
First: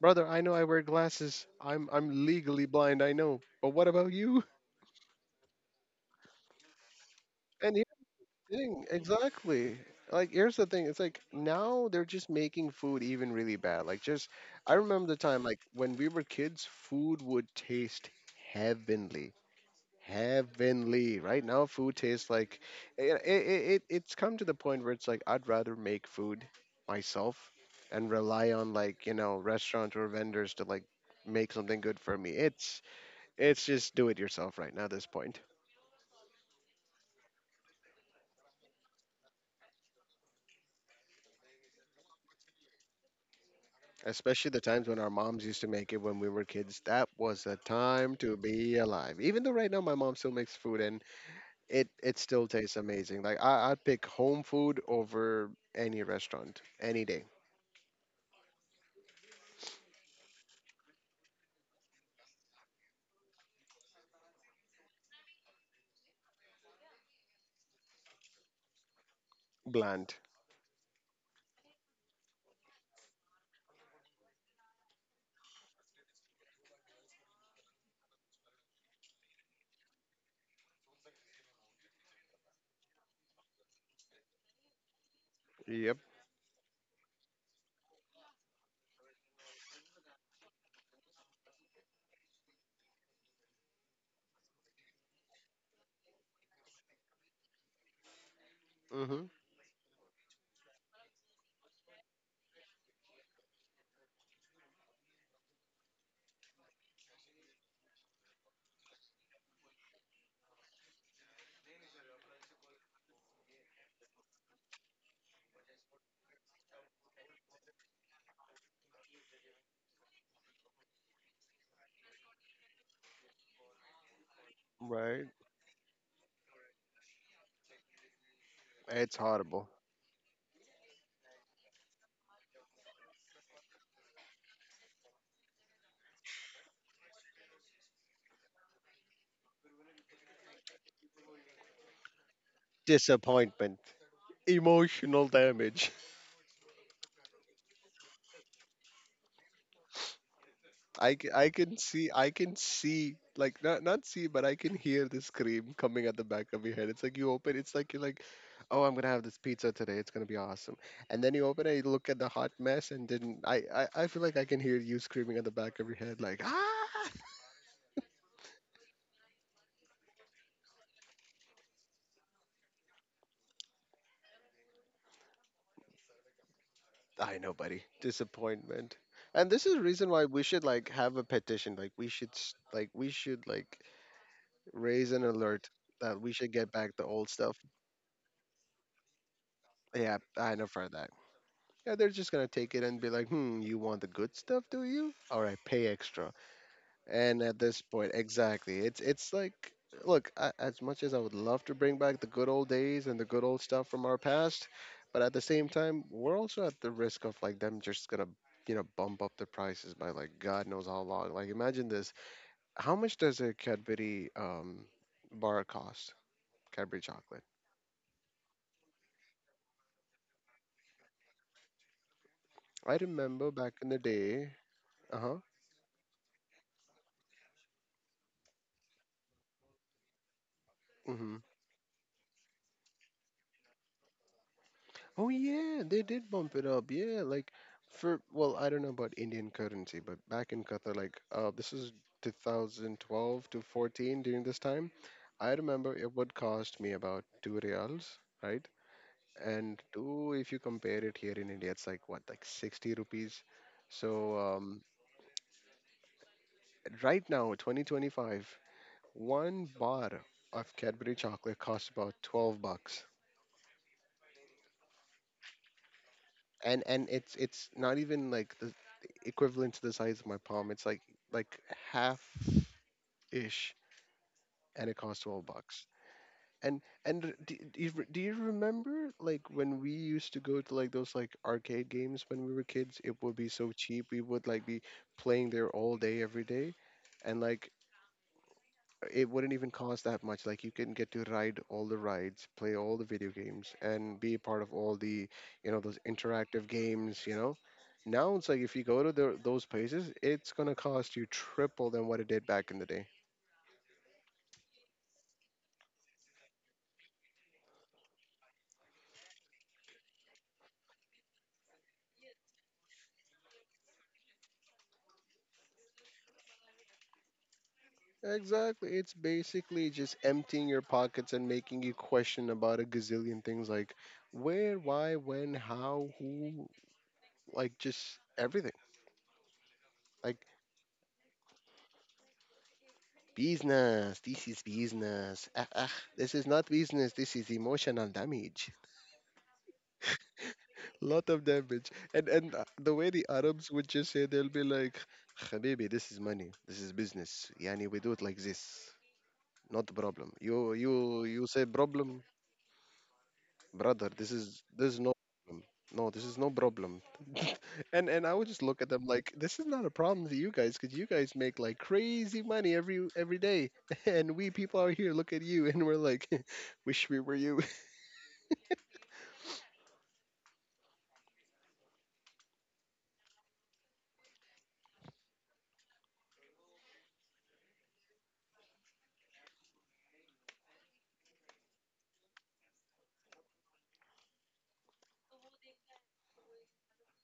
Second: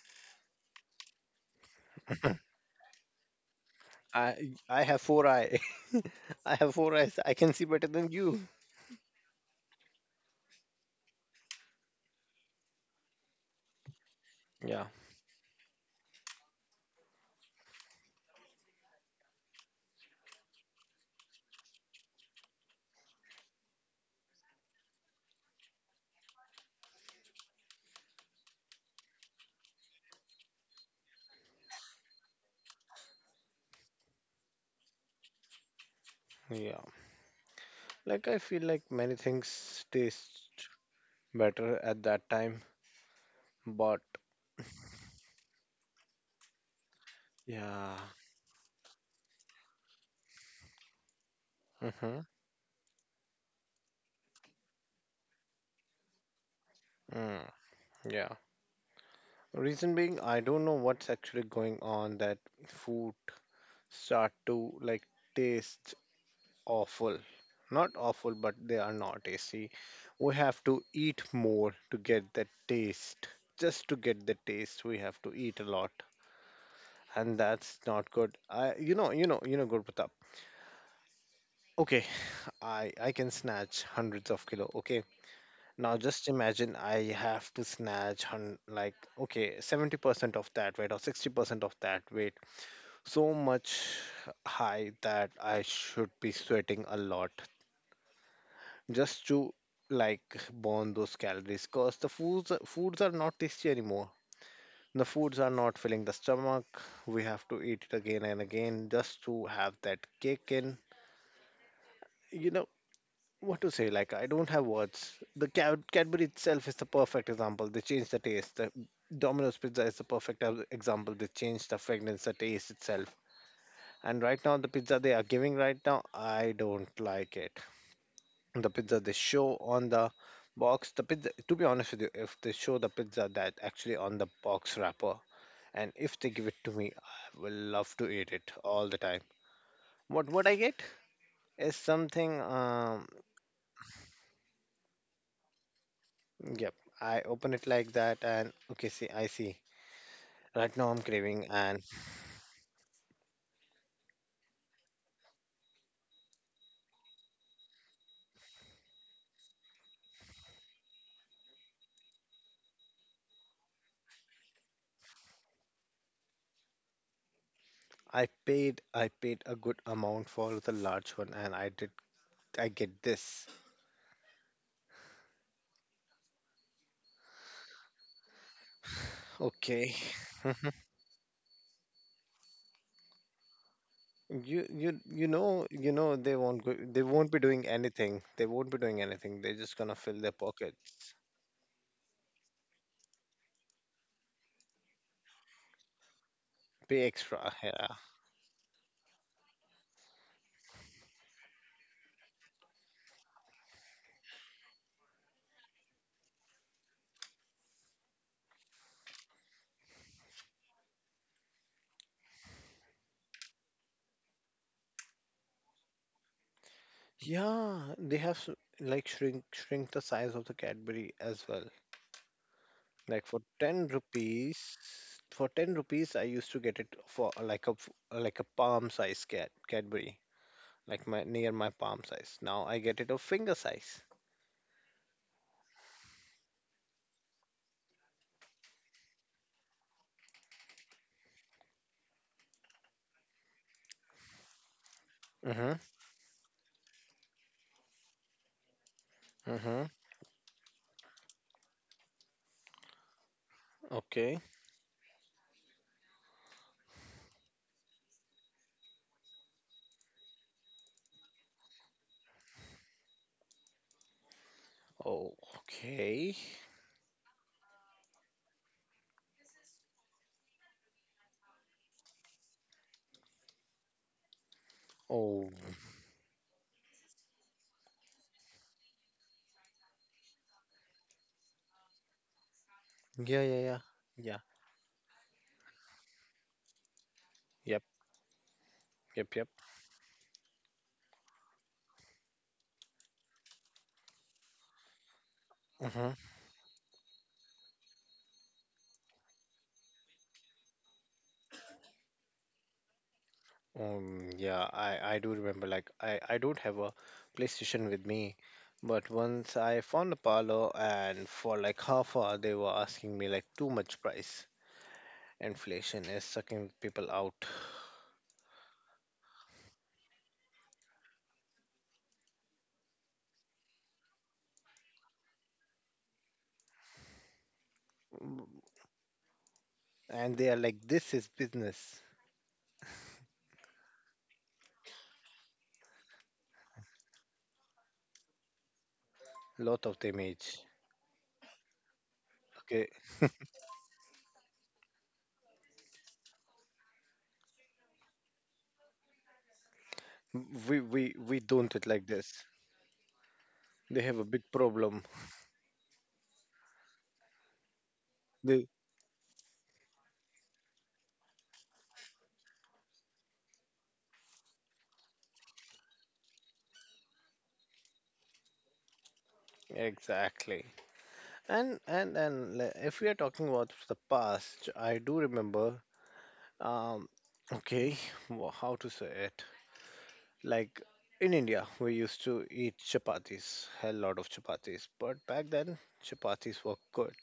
Brother, I know I wear glasses. I'm legally blind, I know. But what about
i
you?
i have four eye. I have four eyes, I can see
And here's
better than
the
you.
thing, exactly. Like here's the thing, it's like now they're just making food even really bad. Like just, I
Yeah,
remember the time like when we were kids, food would taste heavenly, heavenly. Right now, food tastes like it's come to the point where it's like I'd rather make food myself and rely on like restaurant or vendors to like make something good for me. It's just do it yourself right now at this point.
yeah, like I feel like many things taste better at that time, but
Especially the times when our moms used to make it when we were kids. That was a
yeah.
time to be alive. Even though right now my mom still makes food and it
Mm-hmm.
still tastes amazing. Like I'd pick home food over any restaurant any day.
Mm, yeah, reason being I don't know what's actually going on that food start to like taste awful. Not awful, but they are not tasty.
Bland.
We have to eat more to get the taste. Just to get the taste, we have to eat a lot, and that's not good. I, you know, Gurpatap. Okay, I can snatch hundreds of kilo. Okay,
Yep.
now just imagine I have to snatch hun like okay 70% of that weight or 60% of that weight. So much high that I should be sweating a lot.
Hmm.
Just to like burn those calories, because the foods are not tasty anymore, the foods are not filling the stomach. We have to eat it again and again just to have that kick in. You know what to say, like I don't have words. The cadbury itself is the perfect example, they changed the taste. The domino's pizza is the perfect example, they changed the fragrance, the taste itself. And right now the pizza they are
Right.
giving right now, I don't like it. The pizza they
It's
show
horrible.
on the box, the pizza, to be honest with you, if they show the pizza that actually on the box wrapper, and if they give it to me, I will love to eat it all the time. What would I get is something, um,
Disappointment. Emotional damage.
yep, I open it like that and okay, see I see right now I'm craving. And
I can see, like, not, see, but I can hear the scream coming at the back of your head. It's like you open, it's like you're like, oh, I'm going to have this pizza today. It's going to be awesome. And then you open it, you look at the hot mess, and then I feel like I can hear you screaming at the back of your head, like, ah!
I paid a good amount for the large one, and I did I get this.
I know, buddy. Disappointment. And this is the
Okay.
reason why we should like have a petition. Like we should like we should like
you you
raise an
you know,
alert
you know
that we
they
should
won't
get
go,
back
they
the old
won't be
stuff.
doing anything, they won't be doing anything they're just gonna
Yeah,
fill their
I know for that.
pockets.
Yeah, they're just gonna take it and be like, hmm, you want the good stuff, do you? All right, pay extra.
Pay
And
extra,
at this
yeah.
point, exactly, it's like, look, I, as much as I would love to bring back the good old days and the good old stuff from our past, but at the same time, we're also at the risk of like them just gonna. You know, bump up the prices by like God knows how long. Like, imagine this: how much does a Cadbury bar cost? Cadbury chocolate.
Yeah, they have like shrink, shrink the size of the cadbury as well.
I
Like for
remember back
10
in the day.
rupees,
Uh huh.
for 10 rupees I used to get it for like a like a palm size cat cadbury. Like my
Hmm.
near my palm size, now I get it a finger size.
Oh yeah, they did bump it up. Yeah, like for well, I don't know about Indian currency, but back in Qatar, like this is 2012 to 14 during this time. I
Mm-hmm.
remember it would cost me about two reals, right? And
Mm-hmm.
two, if you compare it here in India, it's like what, like 60 rupees. So
Okay.
right now, 2025, one bar of Cadbury chocolate costs about 12 bucks.
Oh. Okay.
And it's not even like the equivalent to the size of my palm. It's like half ish, and it costs twelve
Oh
bucks. And do you do you remember like when we used to go to like those like arcade games when we were kids? It would
yeah,
be
yeah,
so
yeah,
cheap. We
yeah.
would like be playing there all day every day, and like
Yep,
it
yep, yep.
wouldn't even cost that much. Like you can get to ride all the rides, play all the video games, and be a part of all the, you know, those
Hmm.
interactive games. You know, now it's like if you go to the, those places, it's gonna cost you triple than what it did back in the day.
Yeah, I do remember. Like, I don't have a PlayStation with me, but once I found a parlor, and for like half hour, they were asking me like too much price. Inflation is sucking people out.
Exactly. It's basically just emptying your pockets and making you question about a gazillion things like where, why, when, how, who, like just
Mm,
everything.
and
Like
they are like, this is business.
business. This is business. Ah, ah, this is not business. This is emotional damage.
Lot of damage.
Lot of damage. And
Okay,
the way the Arabs would just say, they'll be like, "Habibi, this is money. This is business. Yani, we do it like this. Not a problem. You
we we
you
we
you say
don't it like
problem.
this. They
Brother,
have a big
this is
problem.
no problem. No, this is no problem." And I would just
They
look at them like, this is not a problem to you guys because you guys make like crazy money every day. And we people out here look at you and we're like, wish we were you.
exactly. And like, if we are talking about the past, I do remember. Um, okay, how to say it? Like in India, we used to eat chapatis, a lot of chapatis, but back then chapatis were good.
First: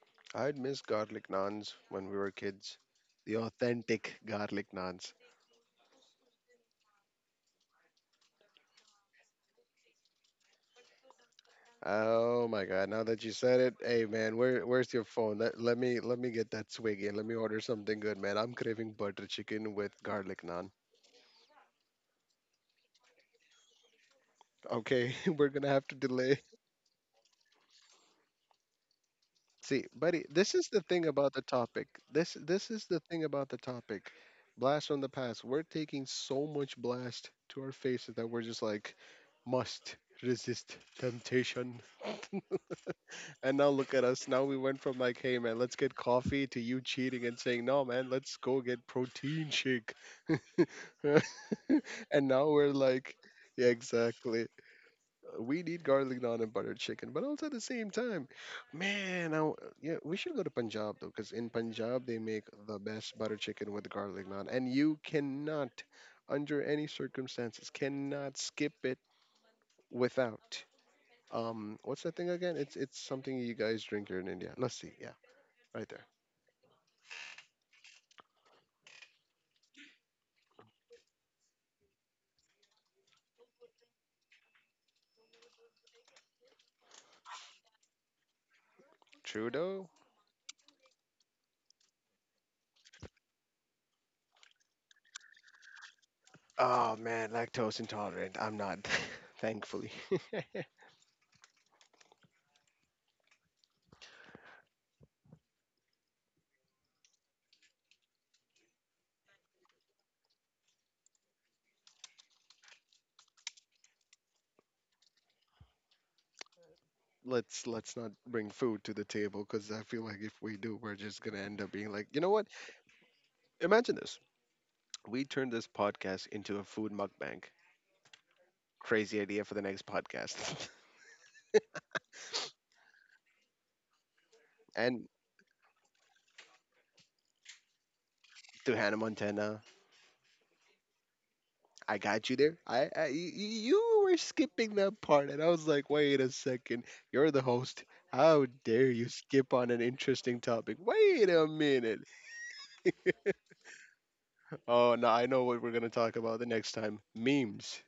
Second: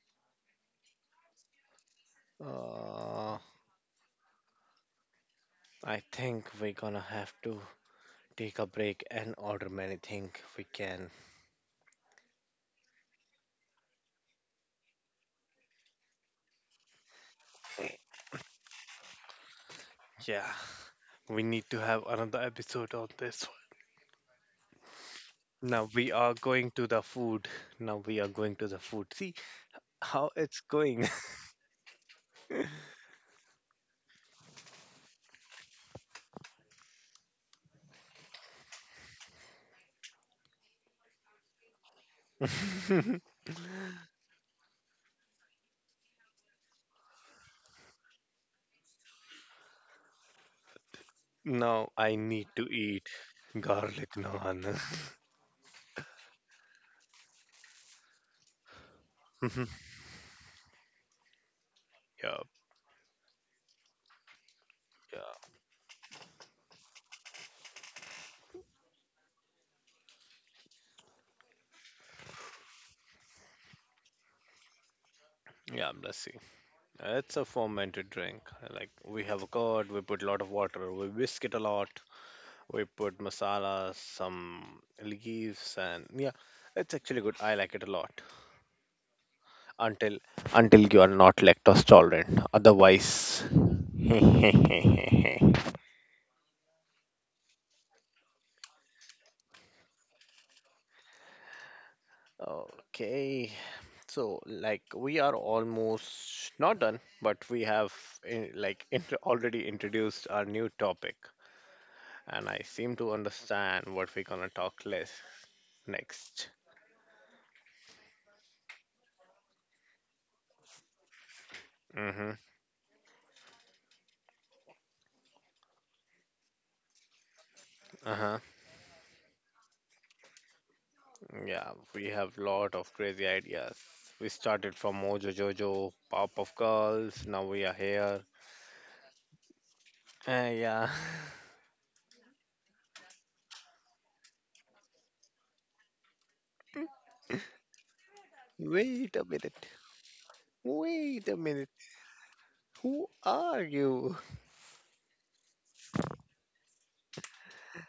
I'd miss garlic naans when we were kids, the
Uh,
authentic garlic naans.
I think we're gonna have to take a break and order many things we can.
Oh my god, now that you said it, hey man, where's your phone? Let me get that swig in, let me order something good, man. I'm craving butter chicken with garlic
Yeah,
naan.
we need to have another episode on this one.
Okay, we're gonna have
Now
to
we are
delay.
going to the food. Now we are going to the food. See
See, buddy,
how
this
it's
is the thing
going.
about the topic. This is the thing about the topic. Blast from the past. We're taking so much blast to our faces that we're just like must resist temptation. And now look at us. Now we went from like, hey man, let's get coffee to you cheating and saying, no man, let's go get protein shake.
Now I
And now
need to
we're
eat
like, yeah,
garlic
exactly.
naan.
We need garlic naan and butter chicken, but also at the same time, man, I, yeah, we should go to Punjab, though, because in Punjab they
Yeah,
make the best butter chicken with garlic naan, and you
yeah,
cannot, under any circumstances, cannot skip it without. What's that thing again? It's something you guys drink here in India. Lassi, yeah, right
yeah,
there.
lassi. It's a fermented drink. Like we have a curd, we put a lot of water, we whisk it a lot, we put masala, some leaves, and yeah, it's actually good. I like it a lot.
Trudeau.
Until until you are not lactose tolerant, otherwise.
Oh man, lactose intolerant. I'm not, thankfully.
Okay, so like we are almost not done, but we have in, like in, already introduced our new topic. And I seem to understand what we're gonna talk less next.
Let's not bring food to the table, because I feel like if we do, we're just gonna end up being like, you know
Mm-hmm.
what? Imagine this. We turn this podcast into a food mukbang.
Uh-huh.
Crazy idea for the next podcast.
Yeah, we have lot of crazy ideas. We started from
And
Mojo Jojo, Pop of Girls, now we are here.
to Hannah Montana,
Yeah.
I got you there. I, you were skipping that part, and I was like, wait a second. You're the host. How dare you
Wait a
skip
minute.
on an interesting topic?
Wait
Wait
a
a
minute.
minute.
Who are you?
Oh no, I know what we're gonna talk about the next time. Memes.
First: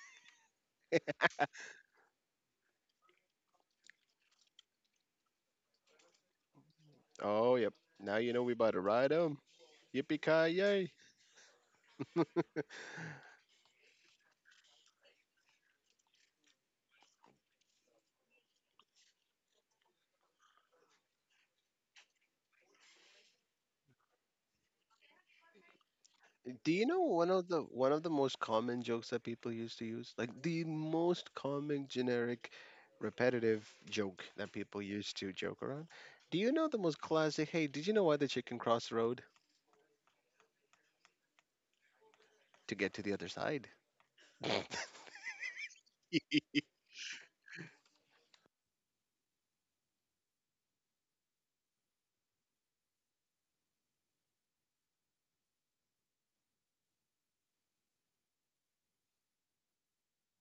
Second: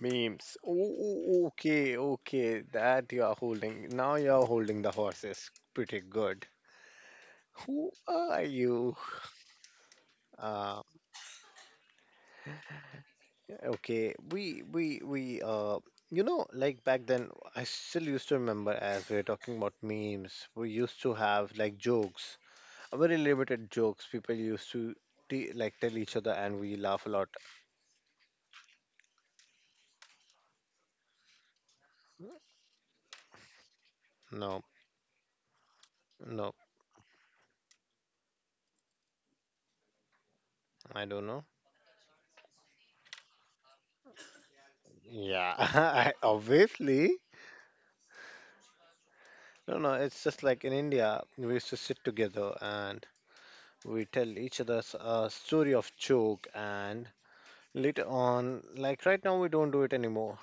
Memes. Oh, oh, okay, okay. That you are holding. Now you are holding the horses. Pretty good.
Oh yep.
Who
Now you
are
know we about to
you?
ride 'em. Yippee ki
Uh,
yay!
Okay, we you know like back then I still used to remember, as we were talking about memes, we used to have like jokes. Very limited jokes people used to t like tell each other, and
Do
we
you know
laugh a lot.
one of the most common jokes that people used to use? Like the most common generic repetitive joke that
No,
people used to joke around. Do you
no,
know the most classic, hey, did you know why the chicken crossed the road?
I don't know.
To get to the other side.
Yeah, I, obviously no, no, it's just like in India we used to sit together and we tell each other a story of joke, and later on like right now we don't do it anymore.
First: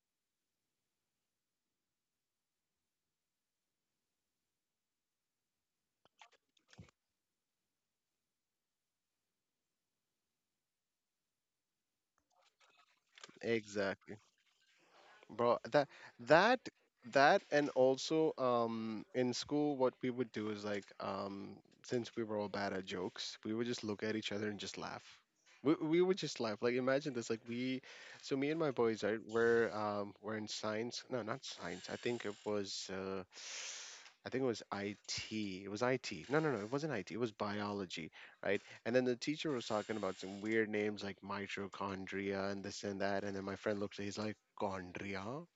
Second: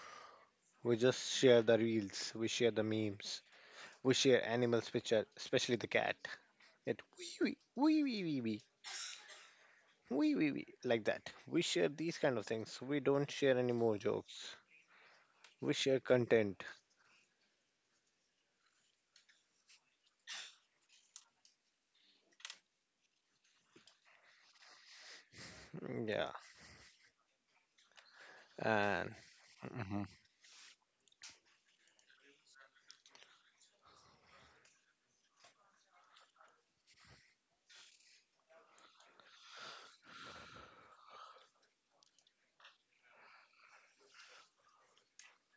We just share the reels, we share the memes, we share animals, which are especially the cat. It wee wee wee wee wee wee wee wee wee like that. We share these kind of things. We don't share any more
Exactly.
jokes.
Bro,
We
that
share
that
content.
that and also in school what we would do is like since we were all bad at jokes, we would just look at each other and just laugh. We
Mm,
would
yeah,
just laugh. Like imagine this like we so me and my boys,
and
right,
hmm.
we're in science. No, not science. I think it was I think it was IT. It was IT. No, it wasn't IT. It was biology, right? And then the teacher was talking about some weird names like mitochondria and this and that. And then my friend looks at, he's like, Chondria?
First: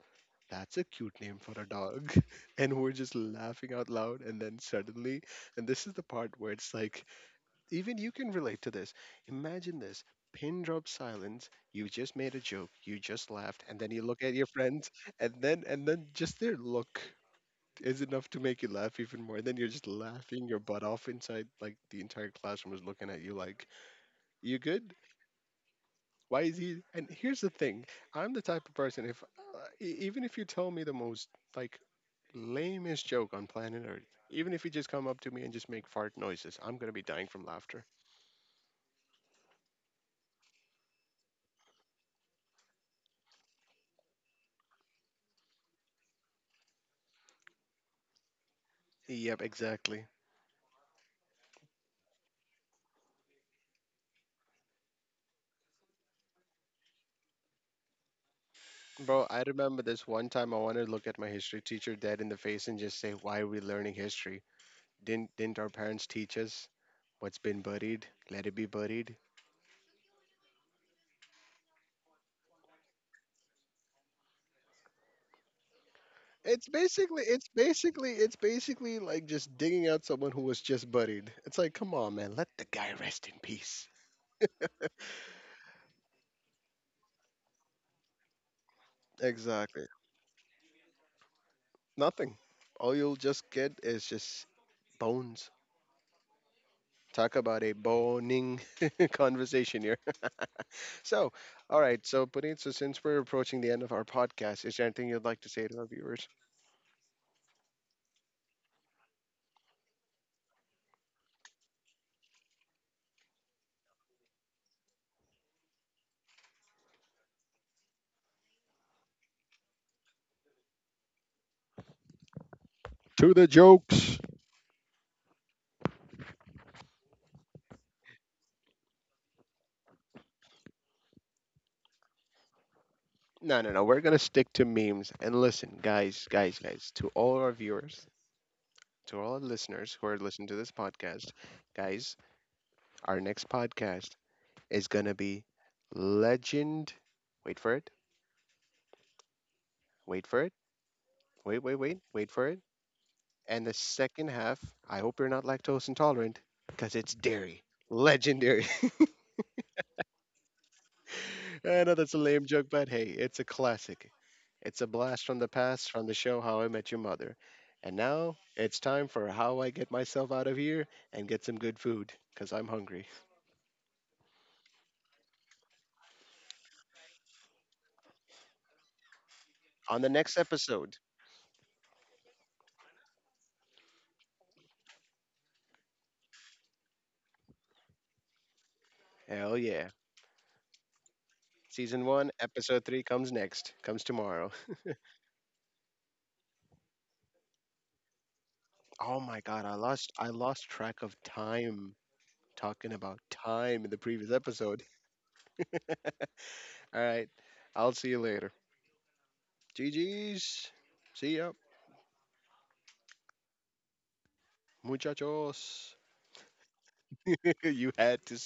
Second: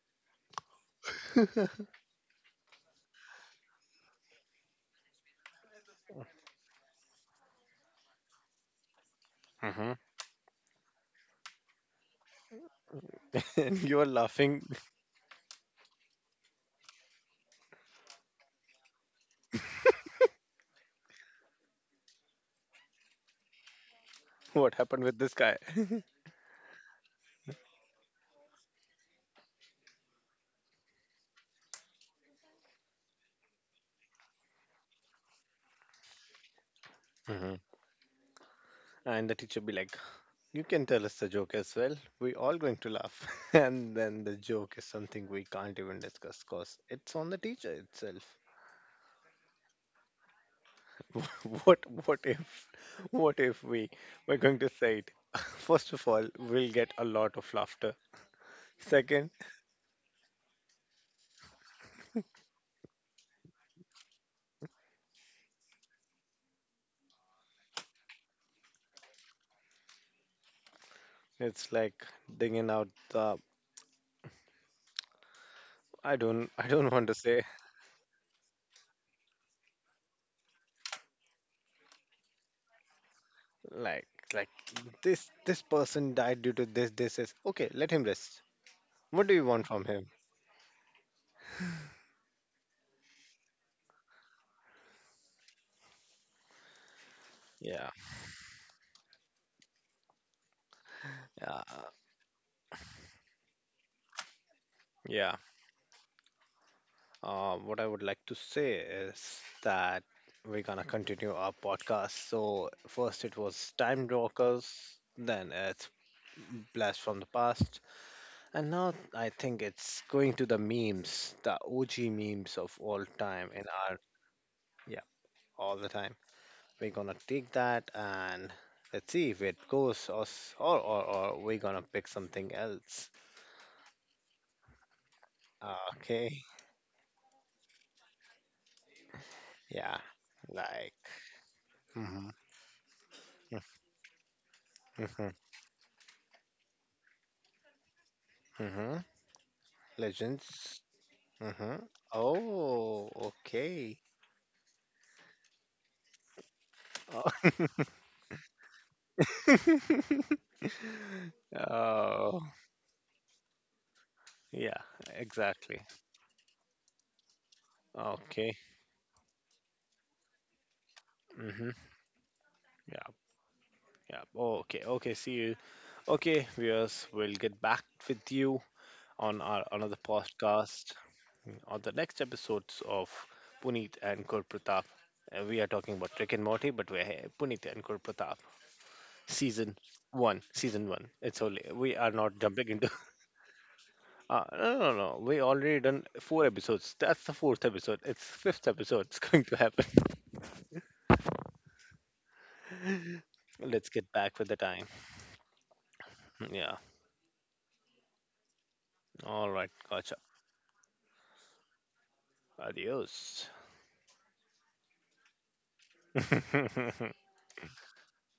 That's a cute name for a dog. And we're just laughing out loud. And then suddenly, and this is the part where it's like, even you can relate to this. Imagine
Hmm.
this: pin drop silence. You just made a joke. You just laughed.
And
And then
you
you
are
look at your
laughing.
friends. And then just their look is enough to make you laugh even more. Then you're just laughing your butt off inside. Like the entire classroom is looking at you like, you
What
good?
happened with this guy?
Why is he? And here's the thing: I'm the type of person, if even if you tell me the most like lamest joke on planet Earth, even if you just come up to me and just make fart noises, I'm gonna be dying from
Hmm.
laughter.
And the teacher be like, "You can tell us the joke as well. We all going to laugh." And then the joke is something we can't even discuss because it's on the teacher itself.
Yep, exactly.
What what if what if we were going to say it? First of all, we'll get a lot of laughter.
Bro,
Second,
I remember this one time I wanted to look at my history teacher dead in the face and just say, "Why are we learning history? Didn't our parents teach us what's been buried? Let it be buried."
it's like digging out the, I don't want to say,
It's basically like just digging out someone who was just buried. It's like, come on, man, let the guy rest in peace.
like this person died due to this, this is okay, let him rest. What do you want from
Exactly.
him?
Nothing. All you'll just get is just bones. Talk about a
Yeah.
boning conversation here. So,
Yeah.
all right. So, Puneet, so since we're approaching the end of our podcast, is there anything you'd
Yeah.
like to say to our viewers?
What I would like to say is that we're gonna continue our podcast. So first it was Time Rockers, then it's blast from the past. And now I think it's going to the memes, the OG memes of all
To the
time in our,
jokes.
yeah, all the time. We're gonna take that and let's see if it goes or, s- or we're gonna pick something else.
No, no, no. We're gonna stick to memes. And listen,
Okay,
guys, to all our viewers, to all our listeners
yeah,
who are listening to this
like,
podcast. Guys,
hmm.
our next podcast is going to
Hmm.
be Legend. Wait for it.
Hmm.
Wait for it.
Legends. Hmm.
Wait for it.
Oh,
And the
okay.
second half, I hope you're not lactose intolerant because it's dairy.
Oh.
Legendary. I know that's a
Oh,
lame joke, but hey, it's a classic.
yeah,
It's a blast from the
exactly.
past from the show How I Met Your Mother. And now
Okay.
it's time for how I get myself out of here and get some
Mm-hmm.
good food because I'm
Yeah.
hungry.
Yeah. Okay. Okay. See you. Okay, viewers. We'll get back with you on our another
On the next
podcast,
episode,
mm, on the next episodes of Puneet and Kurpratap. We are talking about Rick and Morty, but we're here, Puneet and Kurpratap,
hell
season
yeah.
one. Season one. It's only we
Season
are
one,
not jumping
episode
into.
three comes next, comes tomorrow.
No, no, no. We already done four episodes. That's the fourth episode. It's fifth episode. It's
Oh my
going to
god,
happen.
I lost track of time talking about time
Let's
in the
get
previous
back with the
episode.
time. Yeah.
Alright, I'll see you later.
All right. Gotcha.
GG's. See ya,
Adios.
muchachos.
Yeah.
you had to